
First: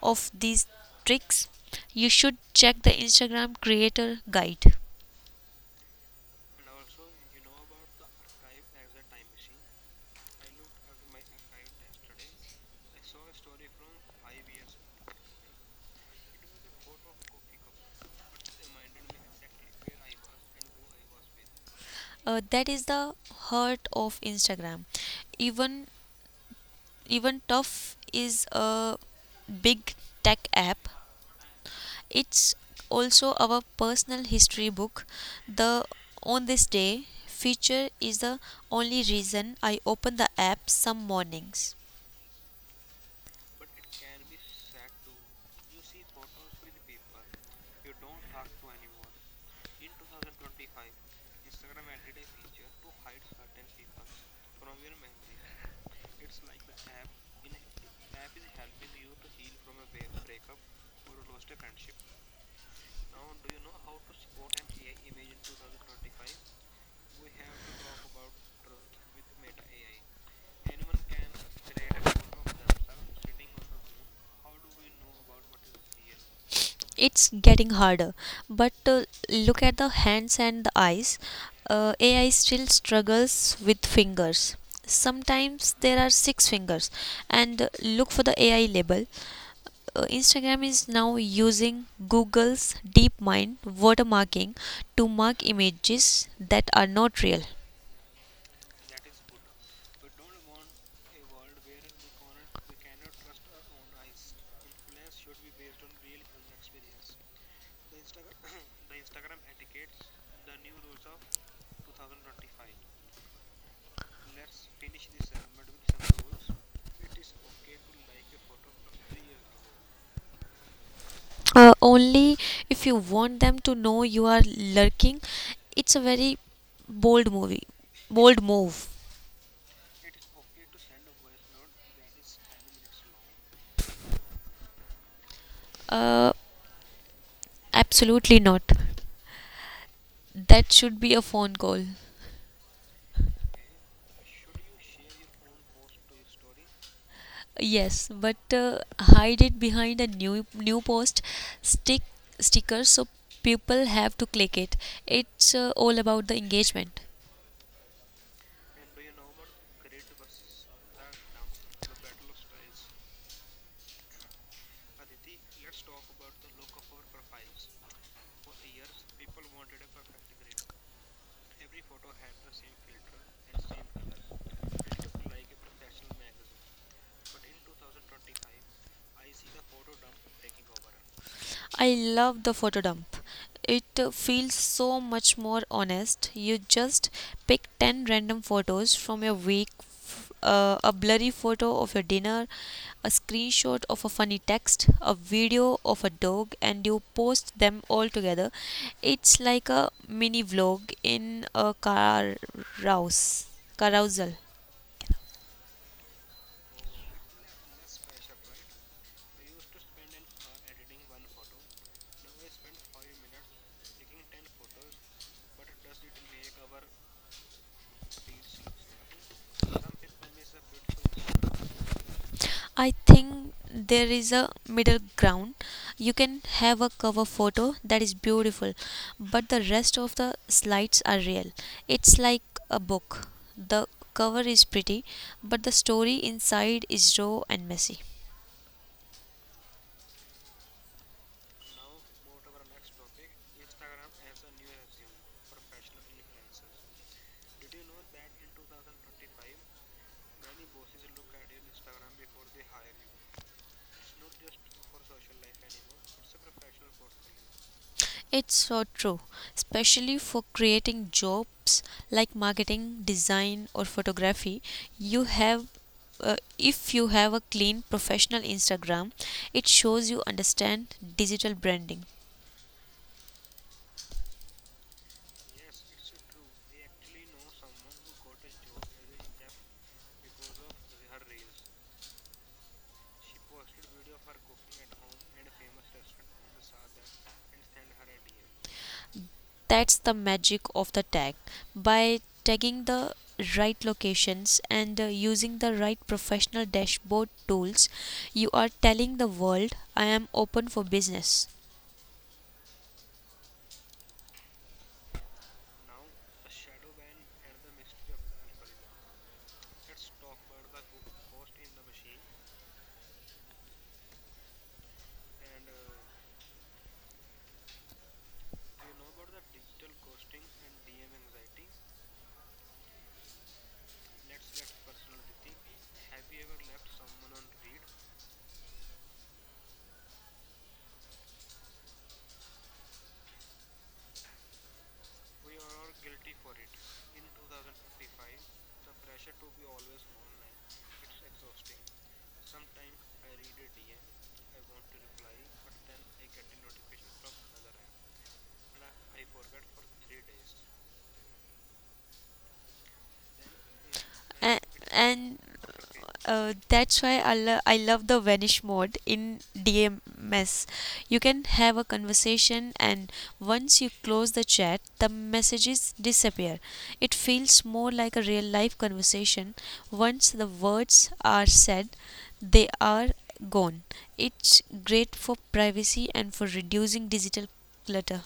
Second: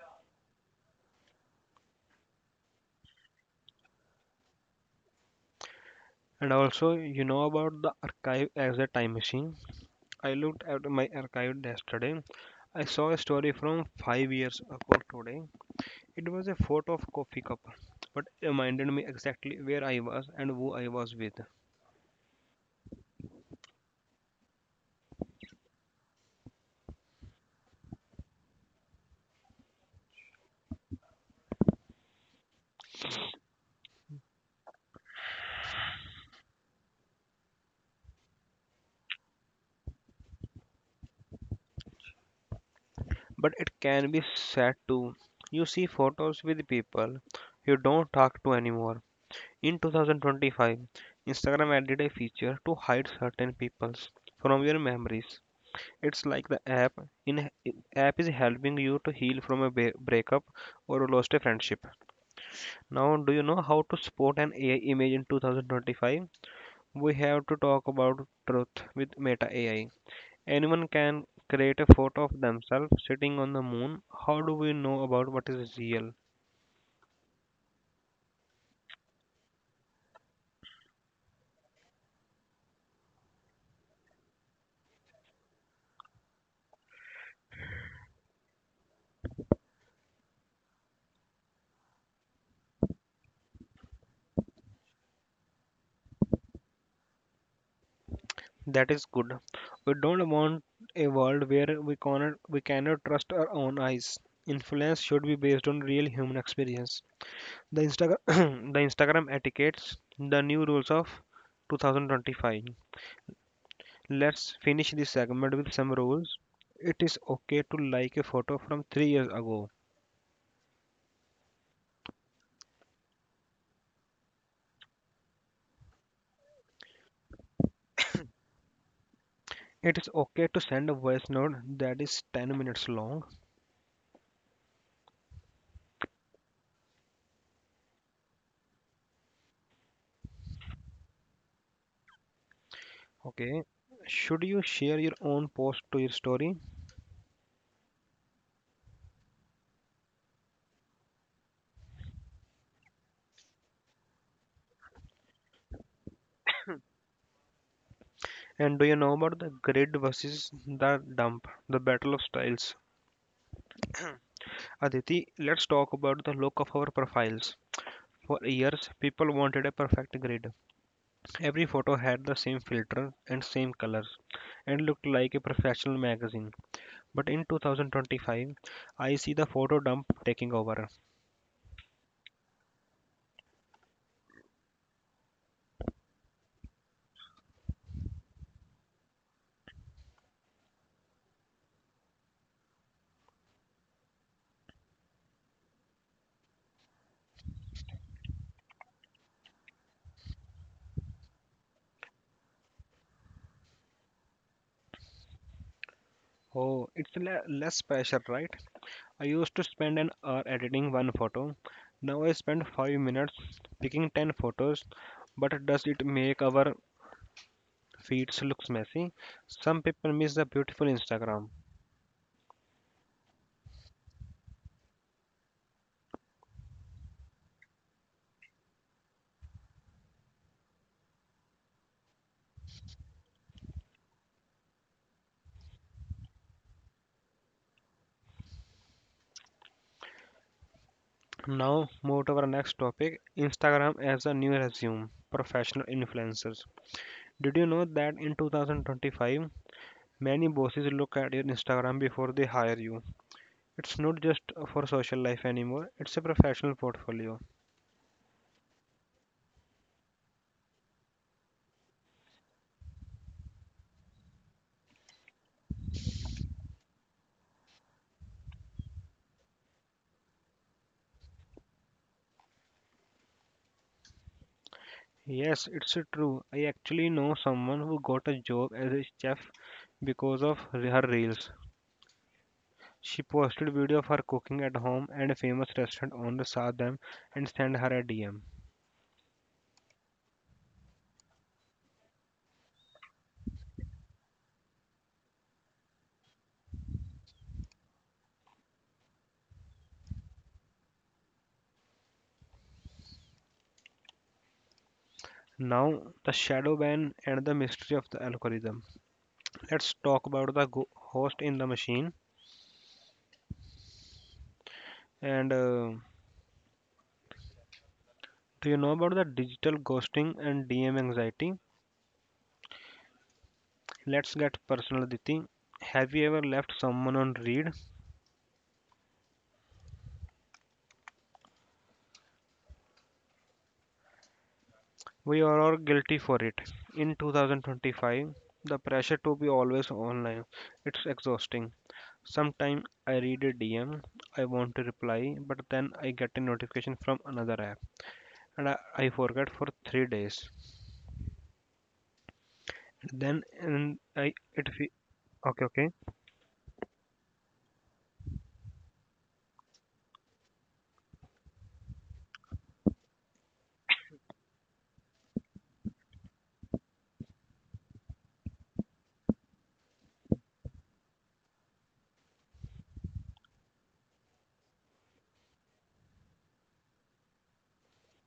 of these tricks, you should check the Instagram creator guide.
And also, you know about the archive as a time machine. I looked at my archive yesterday. I saw a story from 5 years ago today. It was a photo of coffee cup, but it reminded me exactly where I was and who I was with.
That is the heart of Instagram. Even even tough is a big tech app. It's also our personal history book. The on this day feature is the only reason I open the app some mornings.
But it can be sad too. You see photos with people you don't talk to anymore. In 2025, Instagram added a feature to hide certain peoples from your memories. It's like the app in app is helping you to heal from a breakup or lost a friendship. Now do you know how to spot an AI image in 2025? We have to talk about truth with meta AI. Anyone can create a photo of themselves sitting on the moon. How do we know about what is real?
It's getting harder, but look at the hands and the eyes. AI still struggles with fingers. Sometimes there are six fingers. And look for the AI label. Instagram is now using Google's DeepMind watermarking to mark images that are not real.
That is good. We don't want a world where we cannot trust our own eyes. Influence should be based on real human experience. The Instagram, the Instagram etiquettes, the new rules of 2025. Let's finish this segment with some rules. It is okay to like a photo from 3 years ago.
Only if you want them to know you are lurking. It's a very bold movie bold move.
It is okay to send a voice note that is 10 minutes long.
uh, Absolutely not. That should be a phone call.
Okay. Should you share your own post to your story?
Yes, but hide it behind a new post stick sticker so people have to click it. It's all about the engagement.
And do you know about the grid versus the dump, the battle of styles? Aditi, let's talk about the look of our profiles. For years, people wanted a perfect grid. Every photo had the same filter and same colors and looked like a professional magazine. But in 2025, I see the photo dump taking over.
I love the photo dump. It feels so much more honest. You just pick 10 random photos from your week, a blurry photo of your dinner, a screenshot of a funny text, a video of a dog, and you post them all together. It's like a mini vlog in a rouse, carousel.
Oh, it's less pressure, right? I used to spend an hour editing one photo. Now I spend 5 minutes picking 10 photos. But does it make our feeds look messy? Some people miss the beautiful Instagram.
I think there is a middle ground. You can have a cover photo that is beautiful, but the rest of the slides are real. It's like a book. The cover is pretty, but the story inside is raw and messy.
Now, move to our next topic Instagram as a new resume, professional influencers. Did you know that in 2025, many bosses look at your Instagram before they hire you? It's not just for social life anymore, it's a professional portfolio.
It's so true, especially for creating jobs like marketing, design, or photography. You have if you have a clean professional Instagram, it shows you understand digital branding.
Yes, it's true. I actually know someone who got a job as a chef because of her reels. She posted video of her cooking at home and a famous restaurant on the saw them and sent her a DM.
That's the magic of the tag. By tagging the right locations and using the right professional dashboard tools, you are telling the world, "I am open for business."
Now, the shadow ban and the mystery of the algorithm. Let's talk about the host in the machine and do you know about the digital ghosting and DM anxiety? Let's get personal, Diti. Have you ever left someone on read? We are all guilty for it. In 2025, the pressure to be always online, it's exhausting. Sometimes I read a DM, I want to reply, but then I get a notification from another app, and I forget for 3 days. Then and I
and,
it fe-
and
okay okay
That's why I love the vanish mode in DMS. You can have a conversation, and once you close the chat, the messages disappear. It feels more like a real life conversation. Once the words are said, they are gone. It's great for privacy and for reducing digital clutter.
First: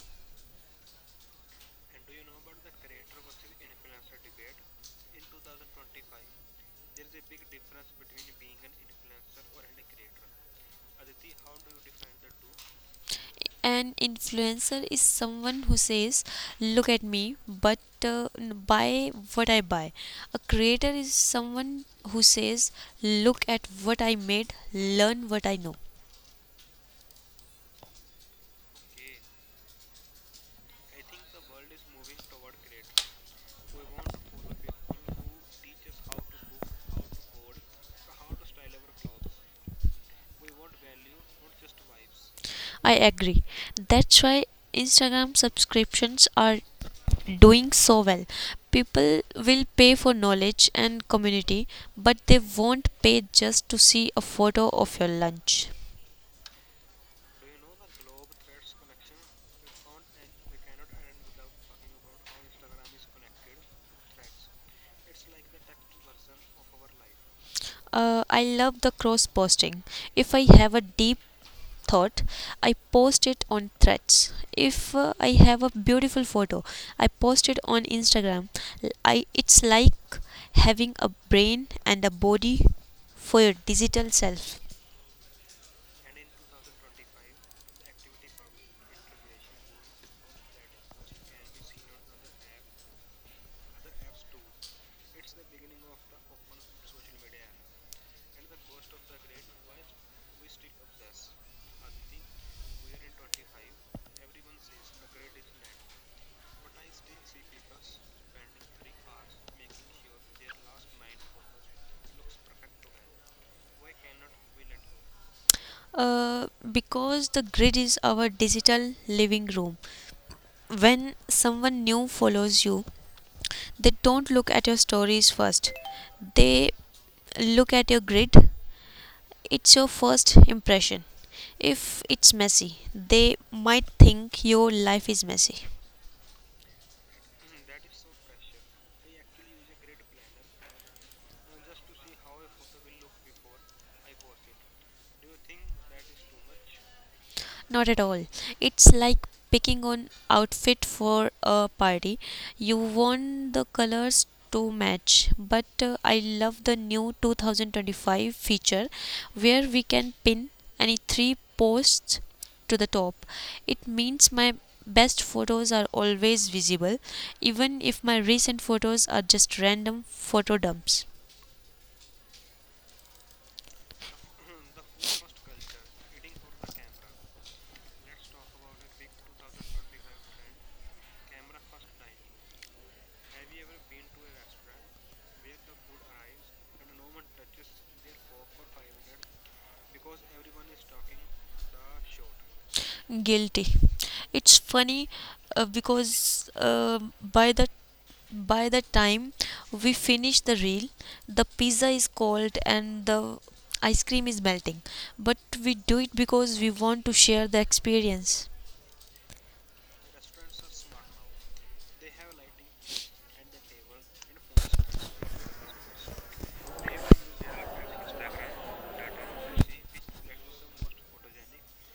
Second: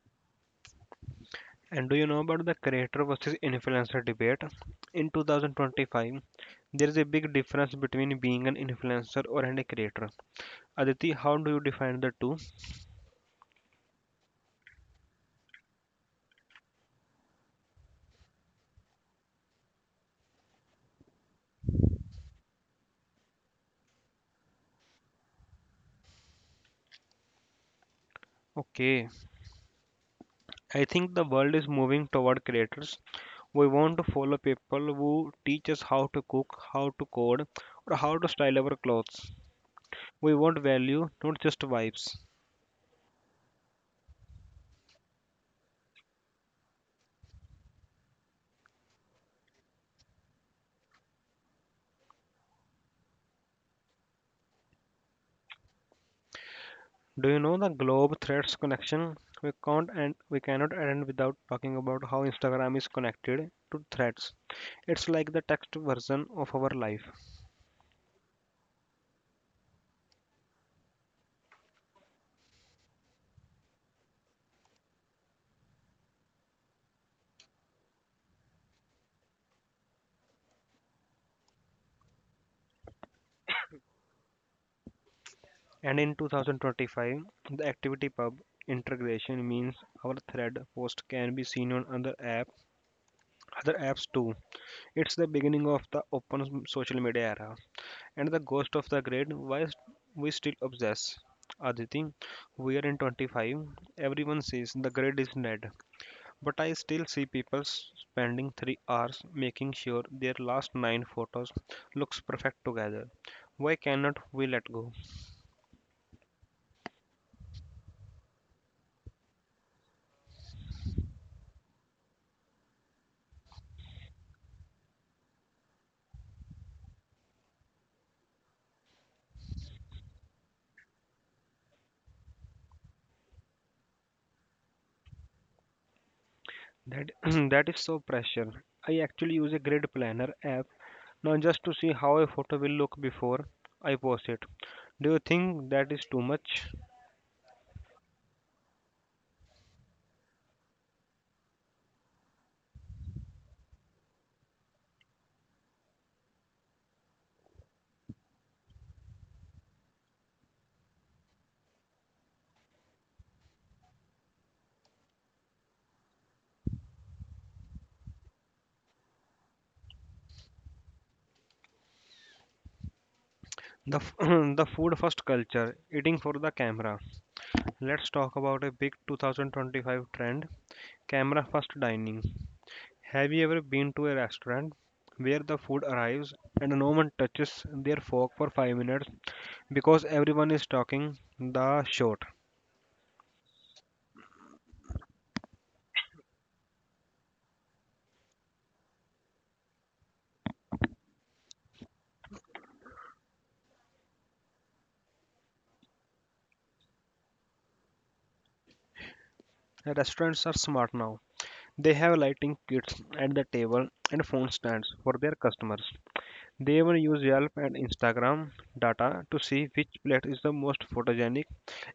And do you know about the creator versus influencer debate? In 2025, there is a big difference between being an influencer or and a creator. Aditi, how do you define the two?
An influencer is someone who says, "Look at me, but buy what I buy." A creator is someone who says, "Look at what I made, learn what I know."
Okay, I think the world is moving toward creators. We want to follow people who teach us how to cook, how to code, or how to style our clothes. We want value, not just vibes.
I agree. That's why Instagram subscriptions are doing so well. People will pay for knowledge and community, but they won't pay just to see a photo of your lunch.
Do you know the globe threads connection? We can't and we cannot end without talking about how Instagram is connected to threads. It's like the text version of our life.
I love the cross posting. If I have a deep thought, I post it on threads. If I have a beautiful photo, I post it on Instagram. L- I It's like having a brain and a body for your digital self.
And in 2025, the Activity Pub integration means our thread post can be seen on other app, other apps too. It's the beginning of the open social media era. And the ghost of the grid, why we still obsess. Aditi, we are in 25. Everyone says the grid is dead, but I still see people spending 3 hours making sure their last nine photos looks perfect together. Why cannot we let go?
Because the grid is our digital living room. When someone new follows you, they don't look at your stories first. They look at your grid. It's your first impression. If it's messy, they might think your life is messy.
That that is so pressure. I actually use a grid planner app now just to see how a photo will look before I post it. Do you think that is too much?
Not at all. It's like picking an outfit for a party. You want the colors to match, but I love the new 2025 feature where we can pin any three posts to the top. It means my best photos are always visible, even if my recent photos are just random photo dumps.
The f- the food first culture, eating for the camera. Let's talk about a big 2025 trend, camera first dining. Have you ever been to a restaurant where the food arrives and no one touches their fork for 5 minutes because everyone is talking the shot?
Guilty. It's funny because by the time we finish the reel, the pizza is cold and the ice cream is melting, but we do it because we want to share the experience.
Restaurants are smart now. They have lighting kits at the table and phone stands for their customers. They even use Yelp and Instagram data to see which plate is the most photogenic.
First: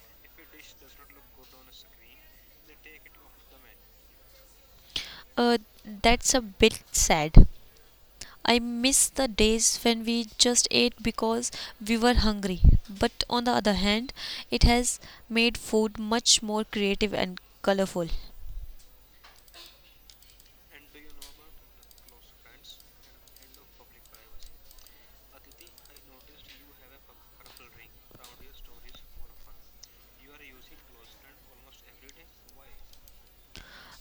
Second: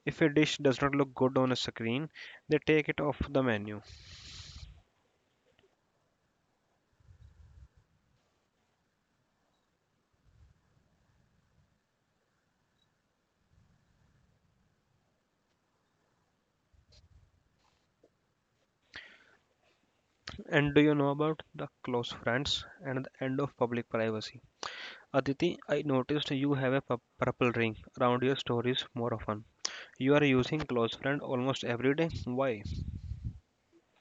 If a dish does not look good on a screen, they take it off the menu.
Uh, that's a bit sad. I miss the days when we just ate because we were hungry, but on the other hand, it has made food much more creative and colorful.
And do you know about the close friends and the end of public privacy? Aditi, I noticed you have a purple ring around your stories more often. You are using close friend almost every day. Why?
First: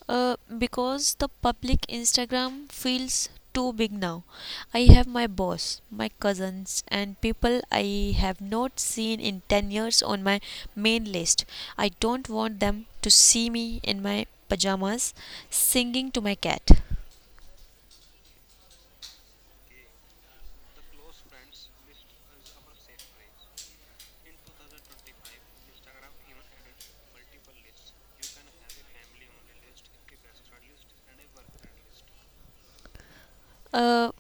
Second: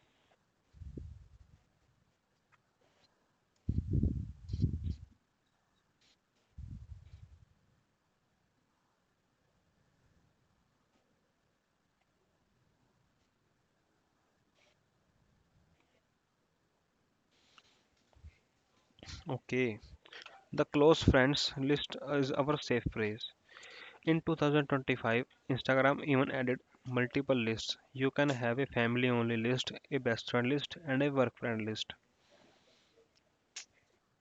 Because the public Instagram feels too big now. I have my boss, my cousins, and people I have not seen in 10 years on my main list. I don't want them to see me in my pajamas singing to my cat.
Okay. The close friends list is our safe phrase. In 2025, Instagram even added multiple lists. You can have a family only list, a best friend list, and a work friend list.
uh,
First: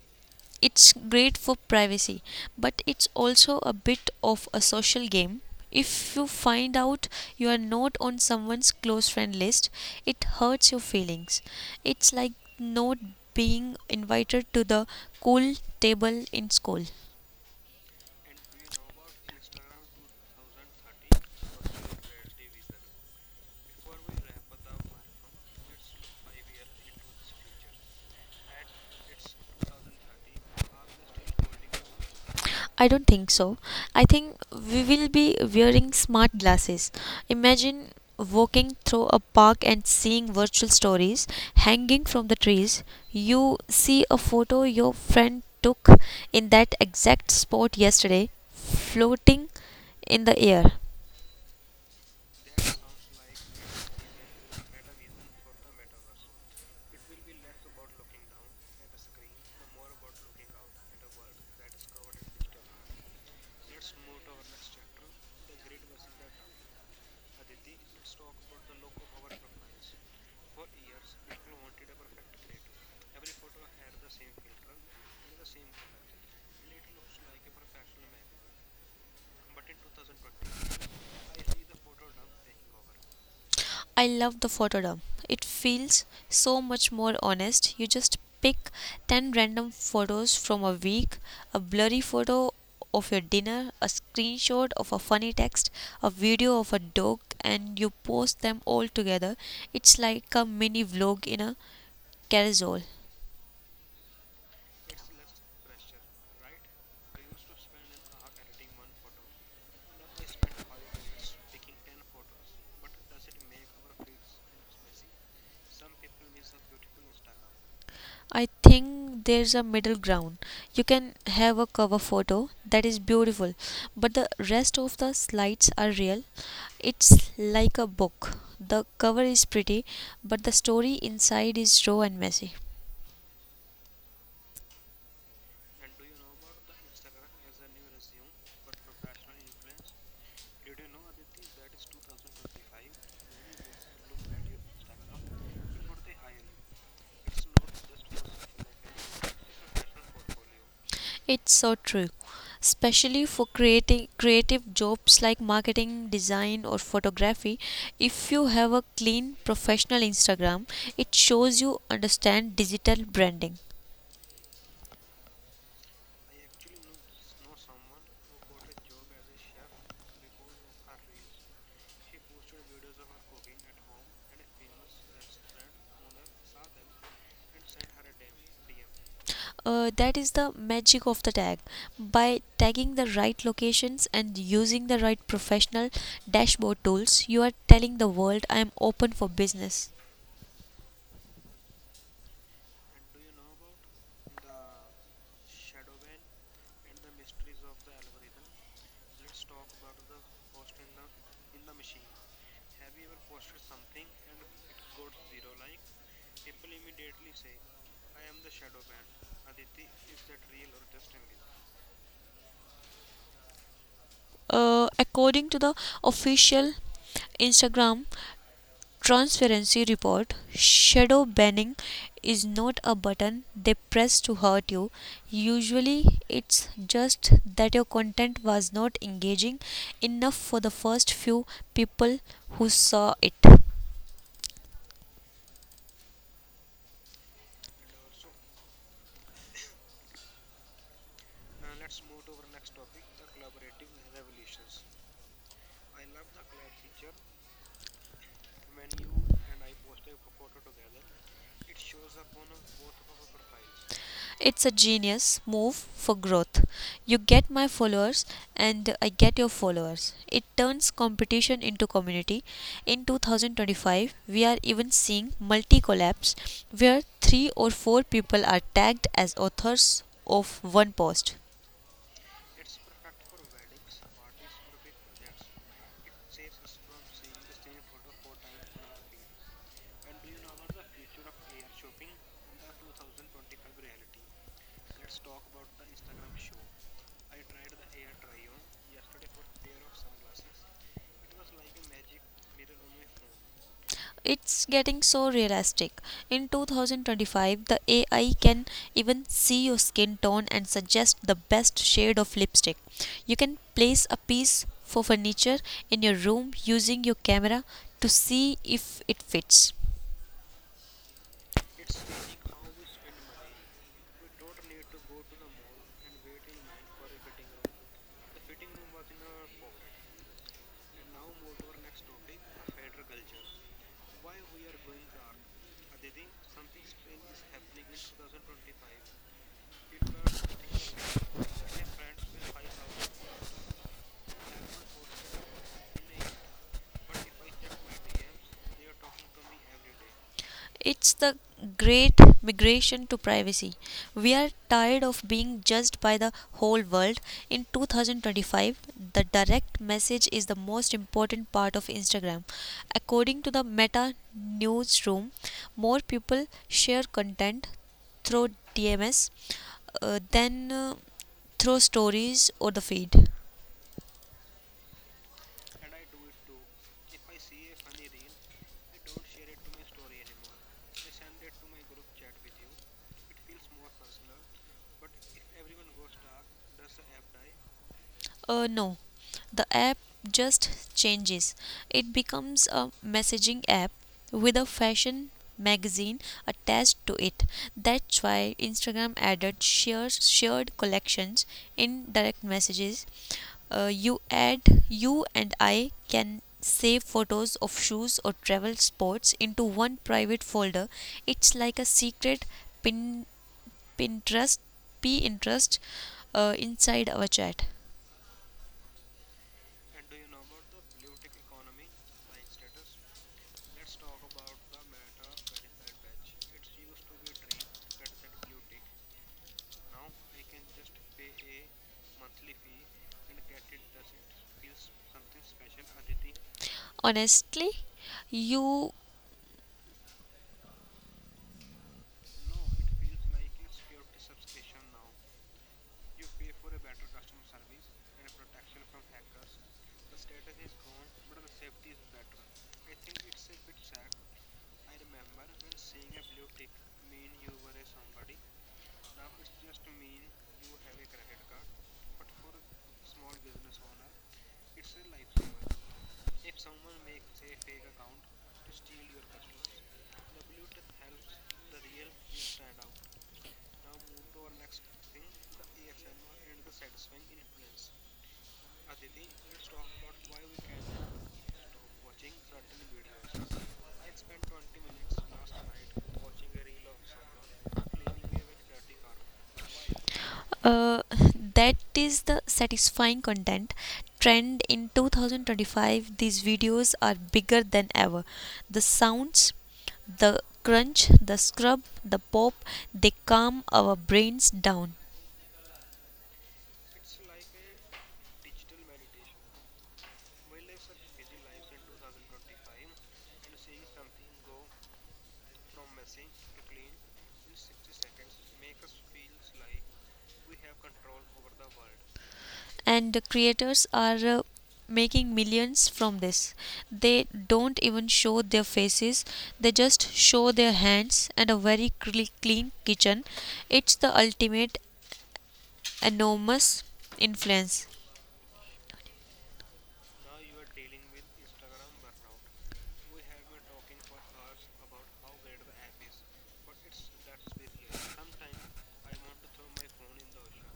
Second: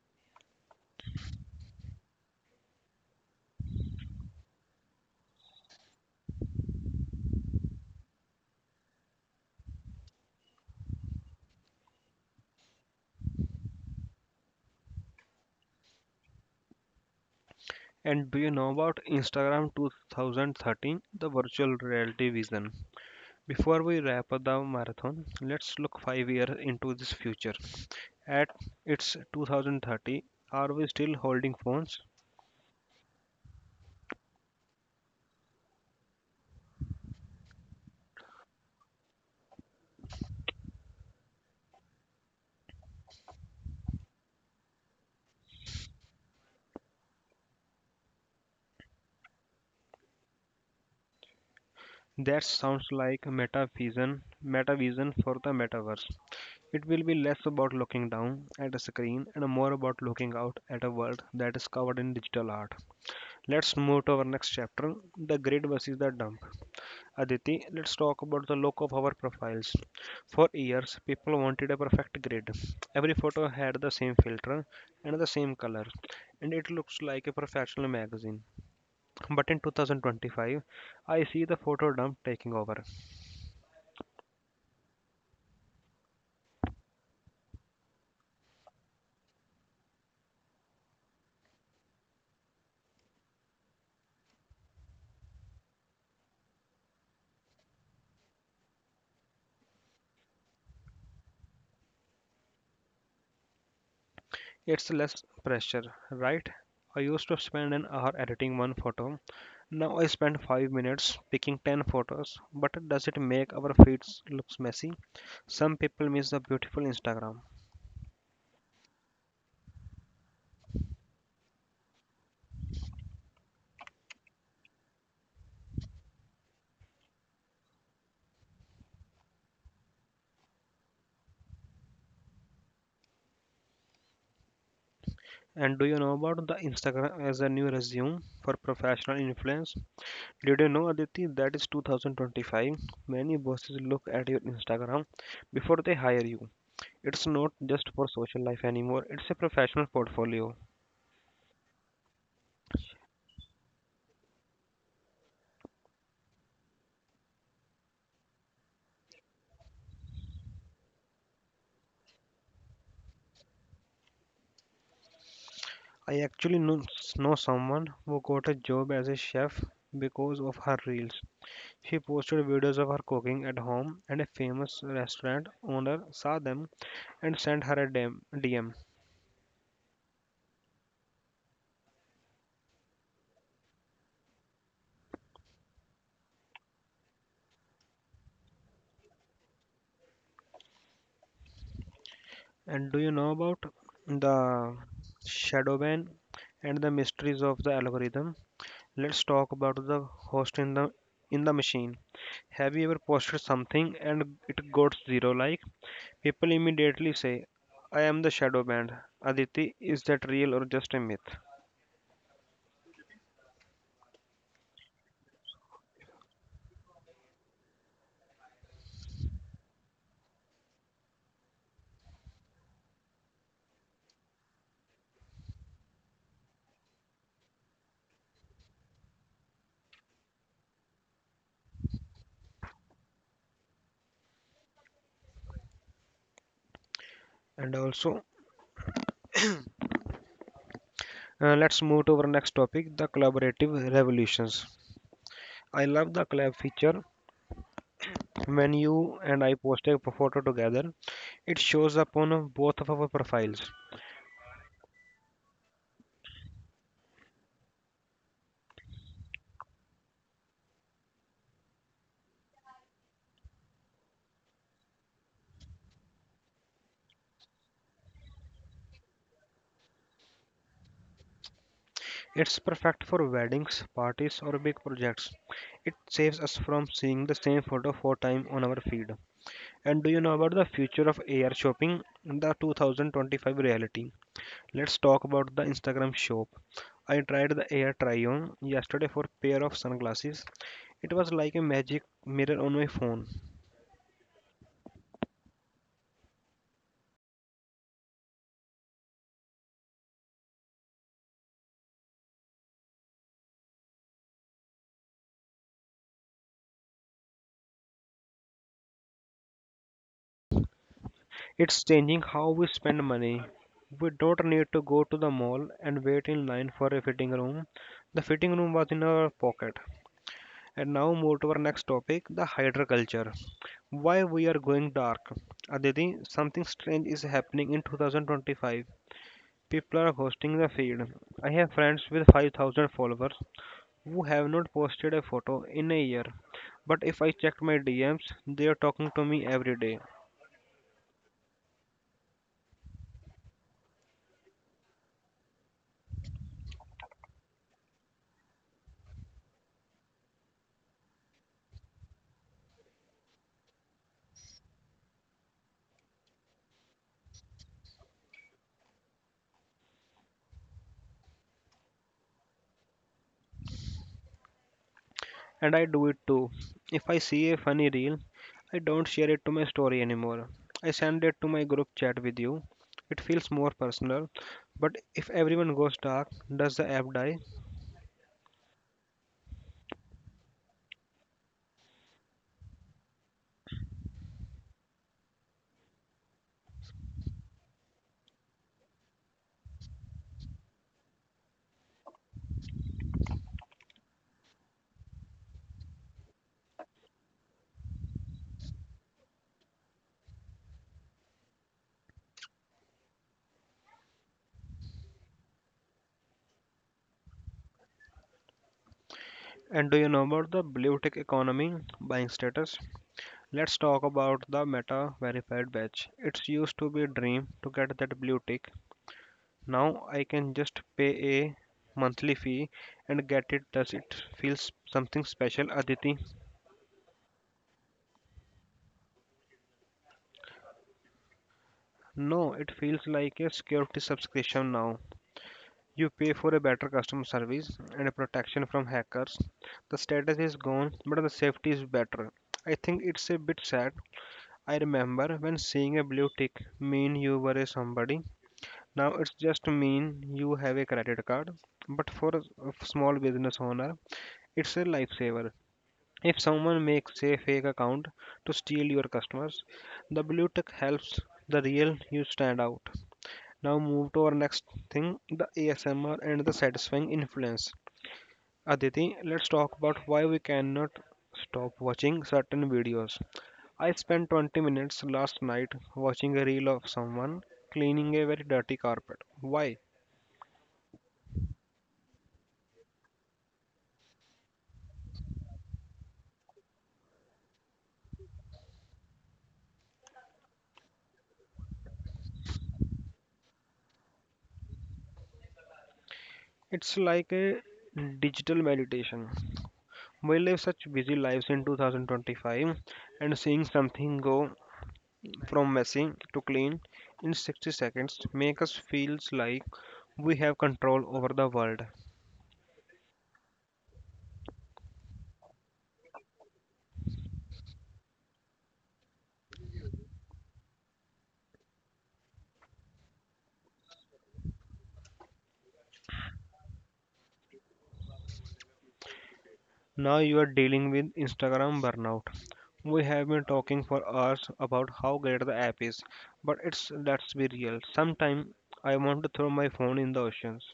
it's great for privacy, but it's also a bit of a social game. If you find out you are not on someone's close friend list, it hurts your feelings. It's like not being invited to the cool table in school.
And do you know about Instagram 2013, the virtual reality vision? Before we wrap up the marathon, let's look 5 years into this future. At its 2030, are we still holding phones?
I don't think so. I think we will be wearing smart glasses. Imagine walking through a park and seeing virtual stories hanging from the trees. You see a photo your friend took in that exact spot yesterday floating in the air.
That sounds like metavision, metavision for the metaverse. It will be less about looking down at a screen and more about looking out at a world that is covered in digital art. Let's move to our next chapter, the grid versus the dump. Aditi, let's talk about the look of our profiles. For years, people wanted a perfect grid. Every photo had the same filter and the same color, and it looks like a professional magazine. But in 2025, I see the photo dump taking over.
I love the photodump. It feels so much more honest. You just pick 10 random photos from a week, a blurry photo of your dinner, a screenshot of a funny text, a video of a dog, and you post them all together. It's like a mini vlog in a carousel.
It's less pressure, right? I used to spend an hour editing one photo. Now I spend 5 minutes picking 10 photos. But does it make our feeds looks messy? Some people miss the beautiful Instagram.
I think there's a middle ground. You can have a cover photo that is beautiful, but the rest of the slides are real. It's like a book. The cover is pretty, but the story inside is raw and messy.
And do you know about the Instagram as a new resume for professional influence? Did you know, Aditi, that is 2025? Many bosses look at your Instagram before they hire you. It's not just for social life anymore, it's a professional portfolio.
It's so true, especially for creating creative jobs like marketing, design or photography. If you have a clean professional Instagram, it shows you understand digital branding.
I actually know someone who got a job as a chef because of her reels. She posted videos of her cooking at home, and a famous restaurant owner saw them and sent her a DM. DM.
That is the magic of the tag. By tagging the right locations and using the right professional dashboard tools, you are telling the world, "I am open for business."
And do you know about the shadow ban and the mysteries of the algorithm? Let's talk about the host in the machine. Have you ever posted something and it got zero like? People immediately say, I am the shadow band. Aditi, is that real or just a myth?
According to the official Instagram transparency report, shadow banning is not a button they press to hurt you. Usually, it's just that your content was not engaging enough for the first few people who saw it.
And also, let's move to our next topic, the collaborative revolutions. I love the collab feature. When you and I post a photo together, it shows up on both of our profiles.
It's a genius move for growth. You get my followers and I get your followers. It turns competition into community. In 2025, we are even seeing multi collabs where three or four people are tagged as authors of one post.
It's perfect for weddings, parties, or big projects. It saves us from seeing the same photo four times on our feed. And do you know about the future of AR shopping? The 2025 reality. Let's talk about the Instagram shop. I tried the Air Try on yesterday for a pair of sunglasses. It was like a magic mirror on my phone.
It's getting so realistic. In 2025, the AI can even see your skin tone and suggest the best shade of lipstick. You can place a piece for furniture in your room using your camera to see if it fits.
It's changing how we spend money. We don't need to go to the mall and wait in line for a fitting room. The fitting room was in our pocket. And now move to our next topic, the hydra culture. Why we are going dark? Aditi, something strange is happening in 2025. People are hosting the feed. I have friends with 5,000 followers who have not posted a photo in a year. But if I check my DMs, they are talking to me every day.
It's the great migration to privacy. We are tired of being judged by the whole world. In 2025, the direct message is the most important part of Instagram. According to the Meta newsroom, more people share content through DMS than through stories or the feed.
And I do it too. If I see a funny reel, I don't share it to my story anymore. I send it to my group chat with you. It feels more personal. But if everyone goes dark, does the app die?
No, the app just changes. It becomes a messaging app with a fashion magazine attached to it. That's why Instagram added shared collections in direct messages. Uh, you add you and I can save photos of shoes or travel spots into one private folder. It's like a secret pin Pinterest Pinterest inside our chat.
And do you know about the blue tick economy, buying status? Let's talk about the Meta verified badge. It used to be a dream to get that blue tick. Now I can just pay a monthly fee and get it. Does it feel something special, Aditi?
Honestly, you
No, it feels like a security subscription now. You pay for a better customer service and a protection from hackers. The status is gone, but the safety is better. I think it's a bit sad. I remember when seeing a blue tick mean you were a somebody. Now it's just mean you have a credit card. But for a small business owner, it's a lifesaver. If someone makes a fake account to steal your customers, the blue tick helps the real you stand out. Now move to our next thing, the ASMR and the satisfying influence. Aditi, let's talk about why we cannot stop watching certain videos. I spent 20 minutes last night watching a reel of someone cleaning a very dirty carpet. Why?
uh, that is the satisfying content trend in 2025. These videos are bigger than ever. The sounds, the crunch, the scrub, the pop, they calm our brains down.
It's like a digital meditation. We live such busy lives in 2025, and seeing something go from messy to clean in 60 seconds make us feels like we have control over the world.
And the creators are making millions from this. They don't even show their faces. They just show their hands and a very clean kitchen. It's the ultimate enormous influence.
Now you are dealing with Instagram burnout. We have been talking for hours about how great the app is, but it's, let's be real. Sometime I want to throw my phone in the oceans.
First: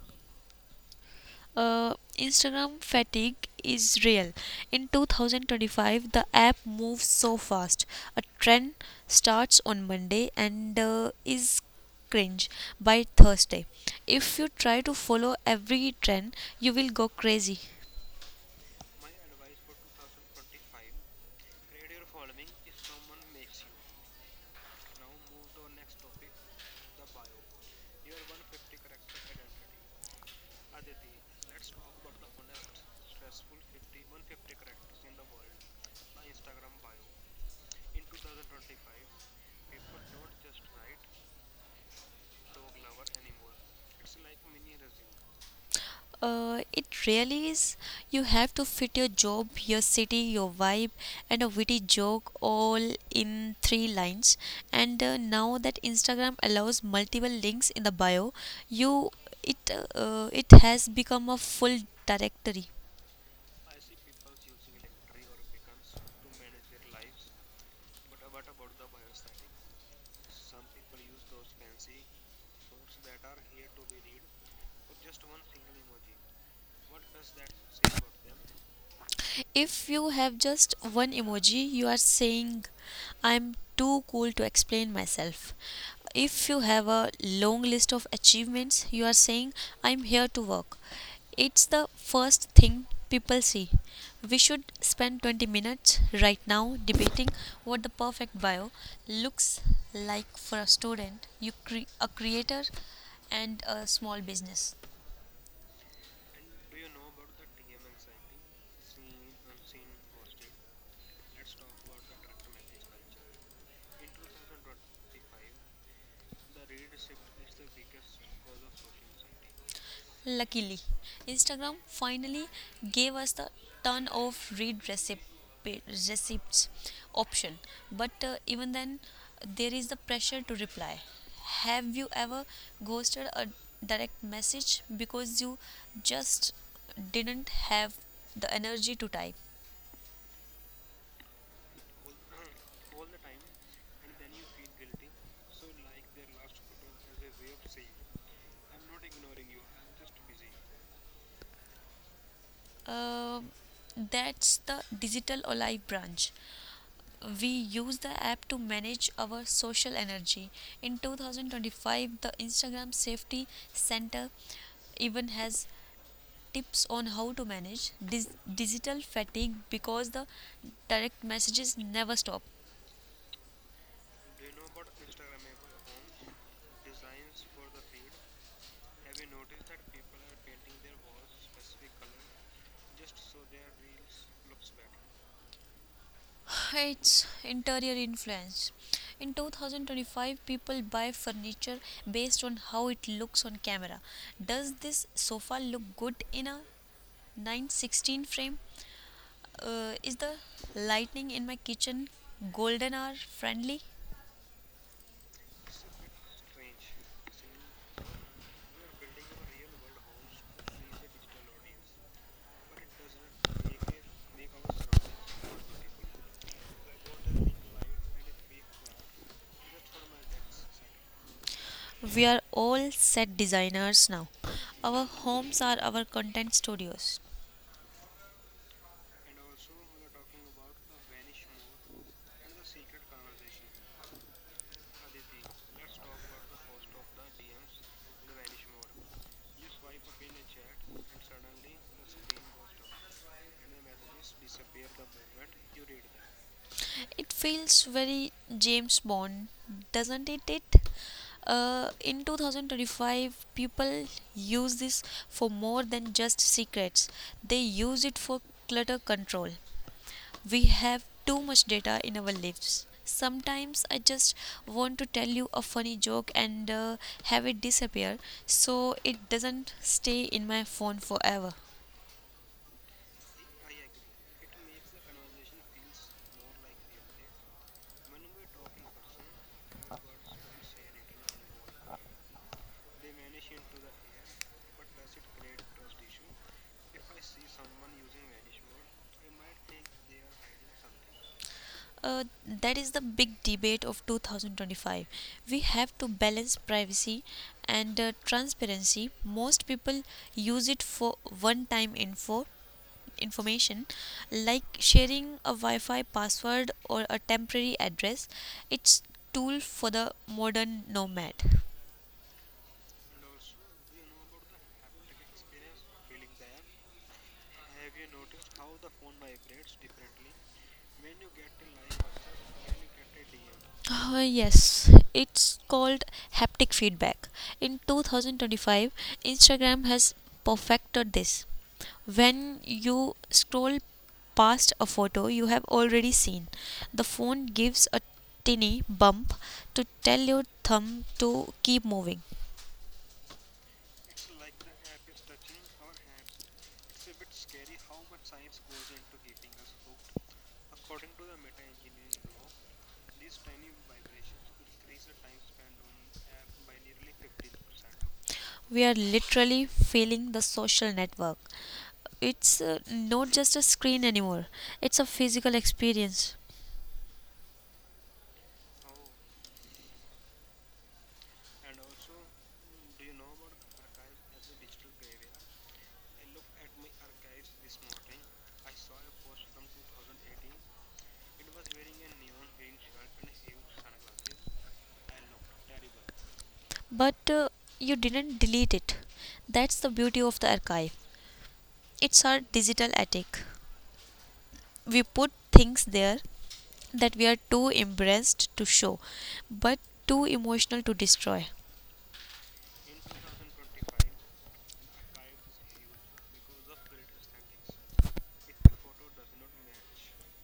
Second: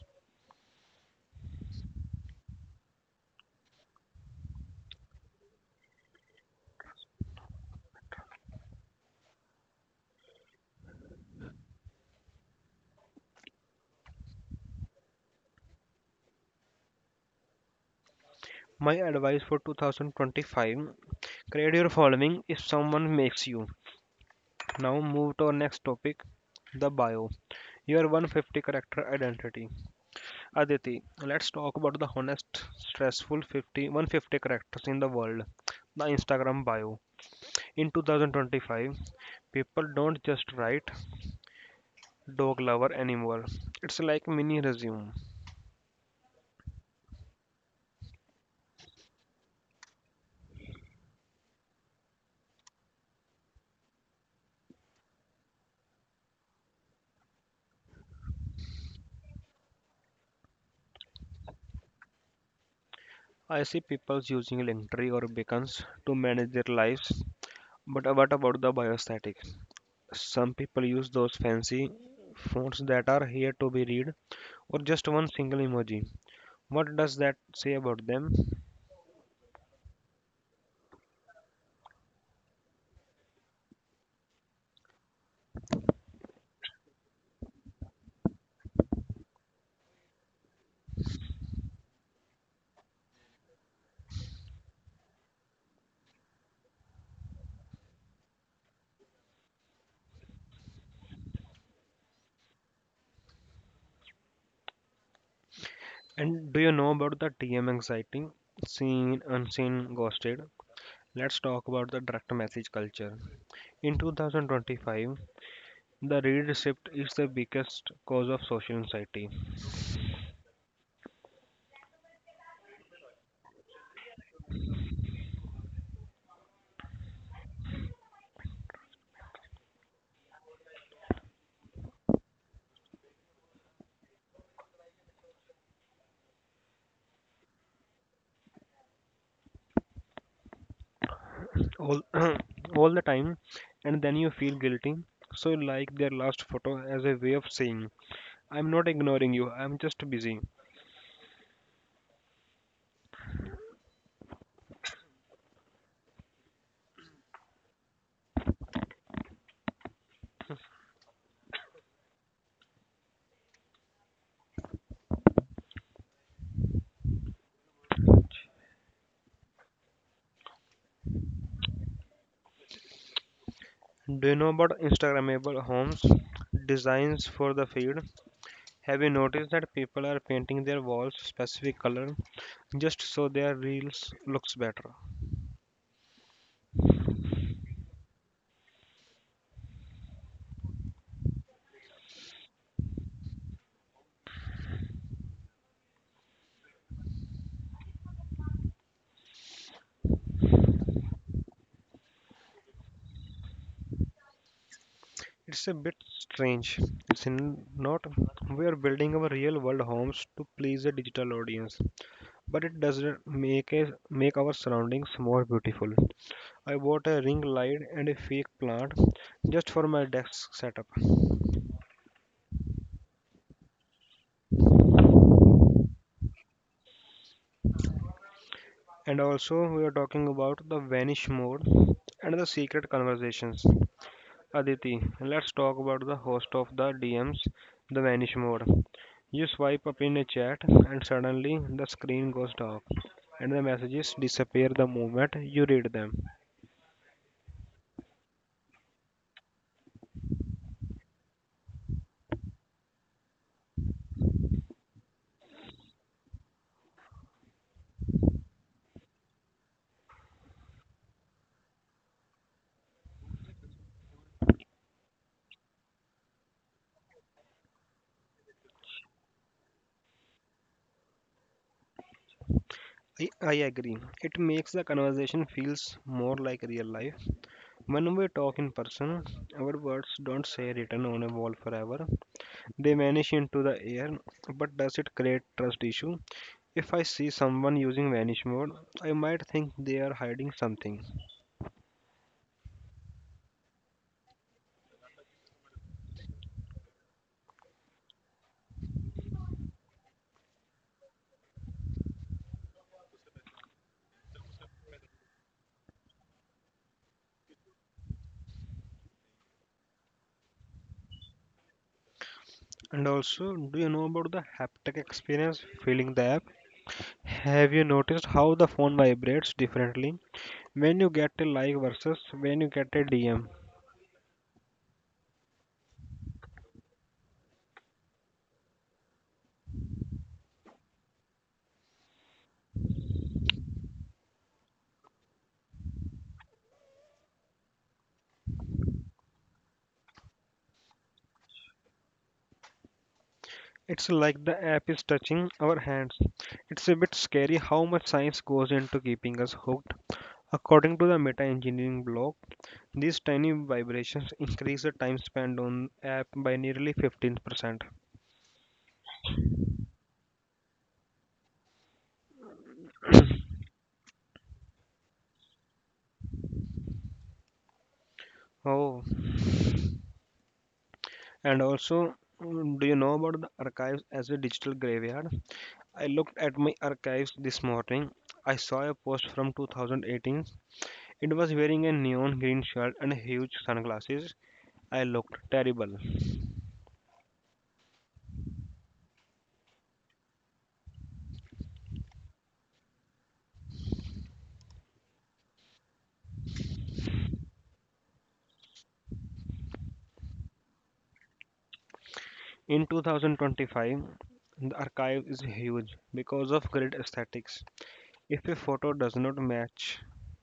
Uh, Instagram fatigue is real. In 2025, the app moves so fast. A trend starts on Monday and is cringe by Thursday. If you try to follow every trend, you will go crazy.
My advice for 2025, create your following if someone makes you. Now move to our next topic, the bio. Your 150 character identity. Aditi, let's talk about the honest, stressful 50, 150 characters in the world. The Instagram bio. In 2025, people don't just write dog lover anymore. It's like mini resume.
It really is. You have to fit your job, your city, your vibe, and a witty joke all in three lines. And now that Instagram allows multiple links in the bio, you it it has become a full directory.
I see people using Linktree or Beacons to manage their lives. But what about the biostatic? Some people use those fancy fonts that are here to be read or just one single emoji. What does that say about them?
If you have just one emoji, you are saying, "I'm too cool to explain myself." If you have a long list of achievements, you are saying, "I'm here to work." It's the first thing people see. We should spend 20 minutes right now debating what the perfect bio looks like for a student, a creator, and a small business.
And do you know about the TM anxiety? Seen, unseen, ghosted. Let's talk about the direct message culture. In 2025, the read receipt is the biggest cause of social anxiety
Luckily, Instagram finally gave us the turn off receipts option. But even then, there is the pressure to reply. Have you ever ghosted a direct message because you just didn't have the energy to type?
all, all the time, and then you feel guilty. So, you like their last photo as a way of saying, I'm not ignoring you, I'm just busy.
Um that's the digital olive branch. We use the app to manage our social energy. In 2025, the Instagram Safety Center even has tips on how to manage digital fatigue because the direct messages never stop.
Do you know about Instagrammable homes? Designs for the feed. Have you noticed that people are painting their walls specific color just so their reels looks better?
It's interior influence. In 2025, people buy furniture based on how it looks on camera. Does this sofa look good in a 916 frame? Is the lighting in my kitchen golden hour friendly?
It's a bit strange. It's in not we are building our real world homes to please a digital audience, but it doesn't make a, make our surroundings more beautiful. I bought a ring light and a fake plant just for my desk setup.
We are all set designers now. Our homes are our content studios.
And also we are talking about the vanish mode and the secret conversations. Aditi, let's talk about the host of the DMs, the Vanish Mode. You swipe up in a chat, and suddenly the screen goes dark, and the messages disappear the moment you read them.
It feels very James Bond, doesn't it? In 2025, people use this for more than just secrets. They use it for clutter control. We have too much data in our lives. Sometimes I just want to tell you a funny joke and have it disappear so it doesn't stay in my phone forever.
I agree. It makes the conversation feels more like real life. When we talk in person, our words don't stay written on a wall forever. They vanish into the air. But does it create trust issue? If I see someone using vanish mode, I might think they are hiding something.
That is the big debate of 2025. We have to balance privacy and transparency. Most people use it for one time information, like sharing a wi-fi password or a temporary address. It's tool for the modern nomad.
And also, do you know about the haptic experience, feeling the app? Have you noticed how the phone vibrates differently when you get a like versus when you get a DM?
Yes, it's called haptic feedback. In 2025, Instagram has perfected this. When you scroll past a photo you have already seen, the phone gives a tiny bump to tell your thumb to keep moving.
It's like the app is touching our hands. It's a bit scary how much science goes into keeping us hooked. According to the meta engineering blog, these tiny vibrations increase the time spent on app by nearly 15%.
We are literally feeling the social network. It's not just a screen anymore, it's a physical experience.
Oh, and also, mm, do you know about the archives as a digital graveyard? I looked at my archives this morning. I saw a post from 2018. It was wearing a neon green shirt and huge sunglasses. I looked terrible.
But you didn't delete it. That's the beauty of the archive. It's our digital attic. We put things there that we are too embarrassed to show, but too emotional to destroy.
In 2025, the archive is huge because of grid aesthetics. If a photo does not match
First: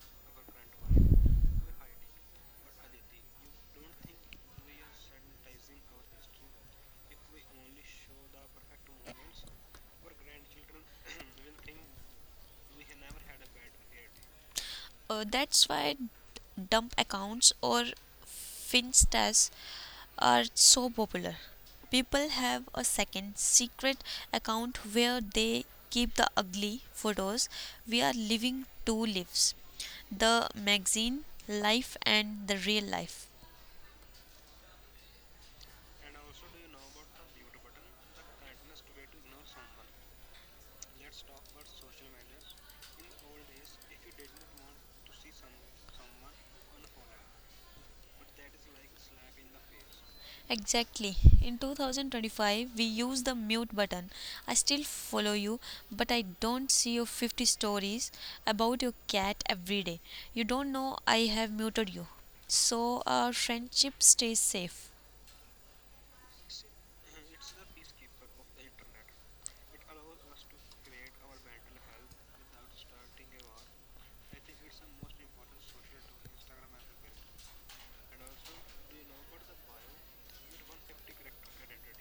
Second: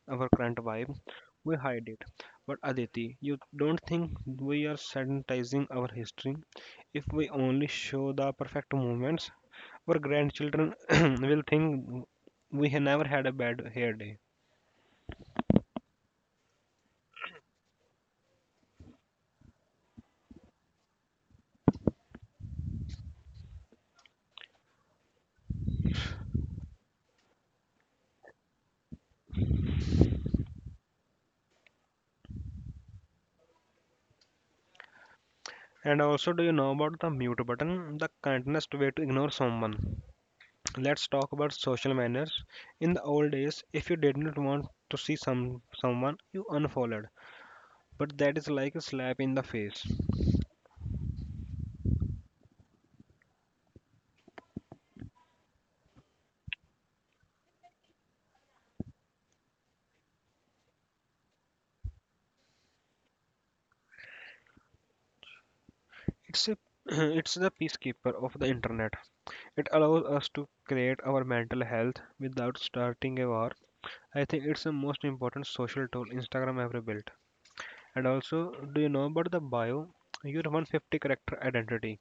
our current vibe, we hide it. But Aditi, you don't think we are sanitizing our history? If we only show the perfect moments, our grandchildren will think we have never had a bad hair day.
That's why dump accounts or finstas are so popular. People have a second secret account where they keep the ugly photos. We are living two lives, the magazine life and the real life.
And also, do you know about the mute button, the kindest way to ignore someone? Let's talk about social manners. In the old days, if you did not want to see someone, you unfollowed. But that is like a slap in the face.
Exactly. In 2025, we use the mute button. I still follow you, but I don't see your 50 stories about your cat every day. You don't know I have muted you. So our friendship stays safe.
It's a, it's the peacekeeper of the internet. It allows us to create our mental health without starting a war. I think it's the most important social tool Instagram ever built. And also, do you know about the bio? Your 150 character identity.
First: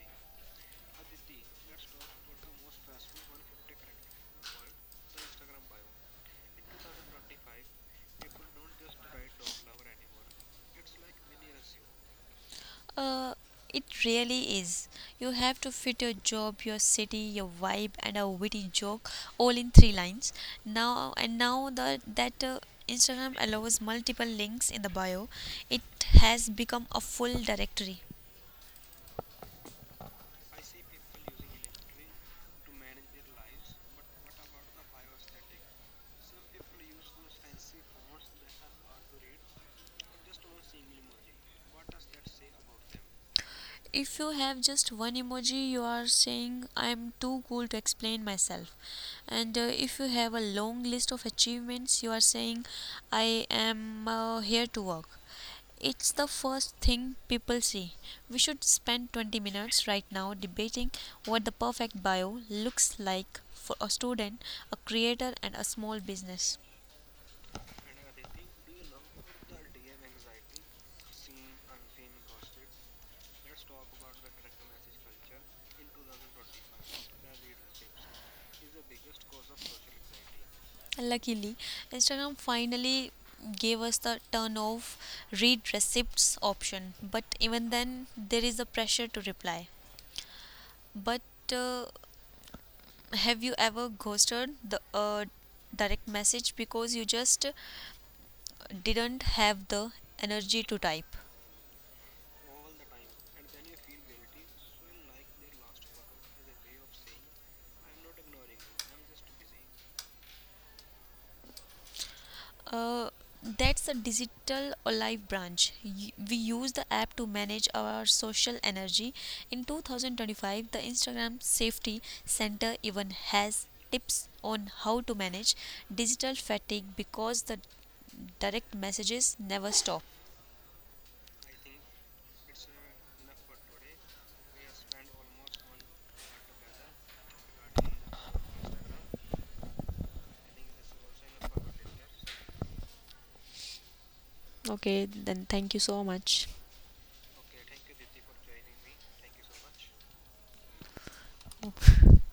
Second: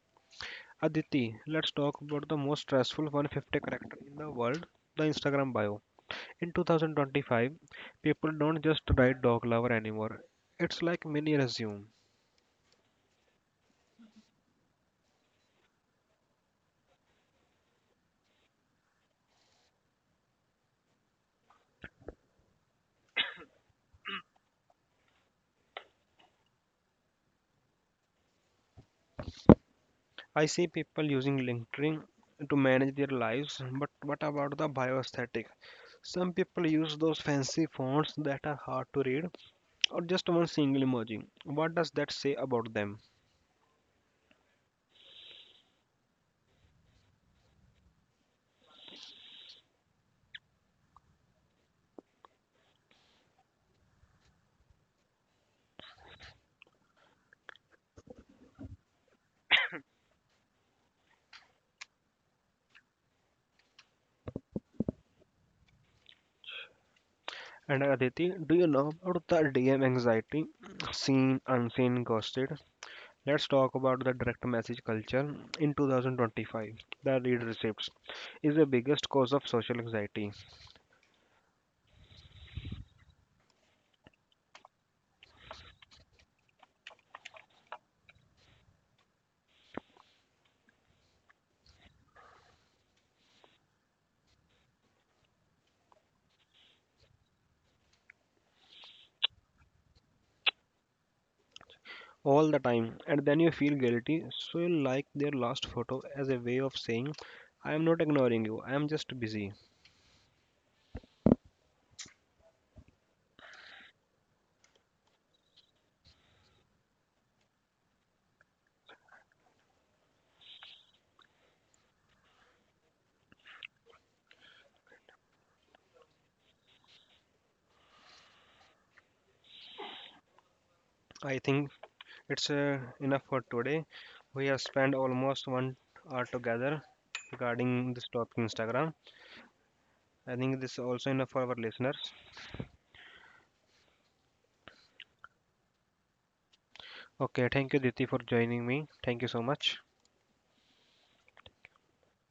Aditi, let's talk about the most stressful 150 character in the world, the Instagram bio. In 2025, people don't just write dog lover anymore. It's like mini resume.
Uh, it really is. You have to fit your job, your city, your vibe, and a witty joke all in three lines. Now that Instagram allows multiple links in the bio, it has become a full directory.
I see people using LinkedIn to manage their lives, but what about the bio aesthetic? Some people use those fancy fonts that are hard to read or just one single emoji. What does that say about them?
If you have just one emoji, you are saying, "I'm too cool to explain myself." And if you have a long list of achievements, you are saying, "I am here to work." It's the first thing people see. We should spend 20 minutes right now debating what the perfect bio looks like for a student, a creator, and a small business.
And Aditi, do you know about the DM anxiety, seen unseen ghosted? Let's talk about the direct message culture in 2025. The read receipts is the biggest cause of social anxiety
Luckily, Instagram finally gave us the turn off read receipts option, but even then, there is a pressure to reply. But uh, have you ever ghosted the direct message because you just didn't have the energy to type?
all the time, and then you feel guilty, so you like their last photo as a way of saying, I am not ignoring you, I am just busy.
Uh, that's a digital olive branch. We use the app to manage our social energy. In 2025, the Instagram Safety Center even has tips on how to manage digital fatigue because the direct messages never stop.
I think it's enough for today. We have spent almost 1 hour together regarding this topic Instagram. I think this is also enough for our listeners.
Okay, then thank you so much.
Okay, thank you, Diti, for joining me. Thank you so much.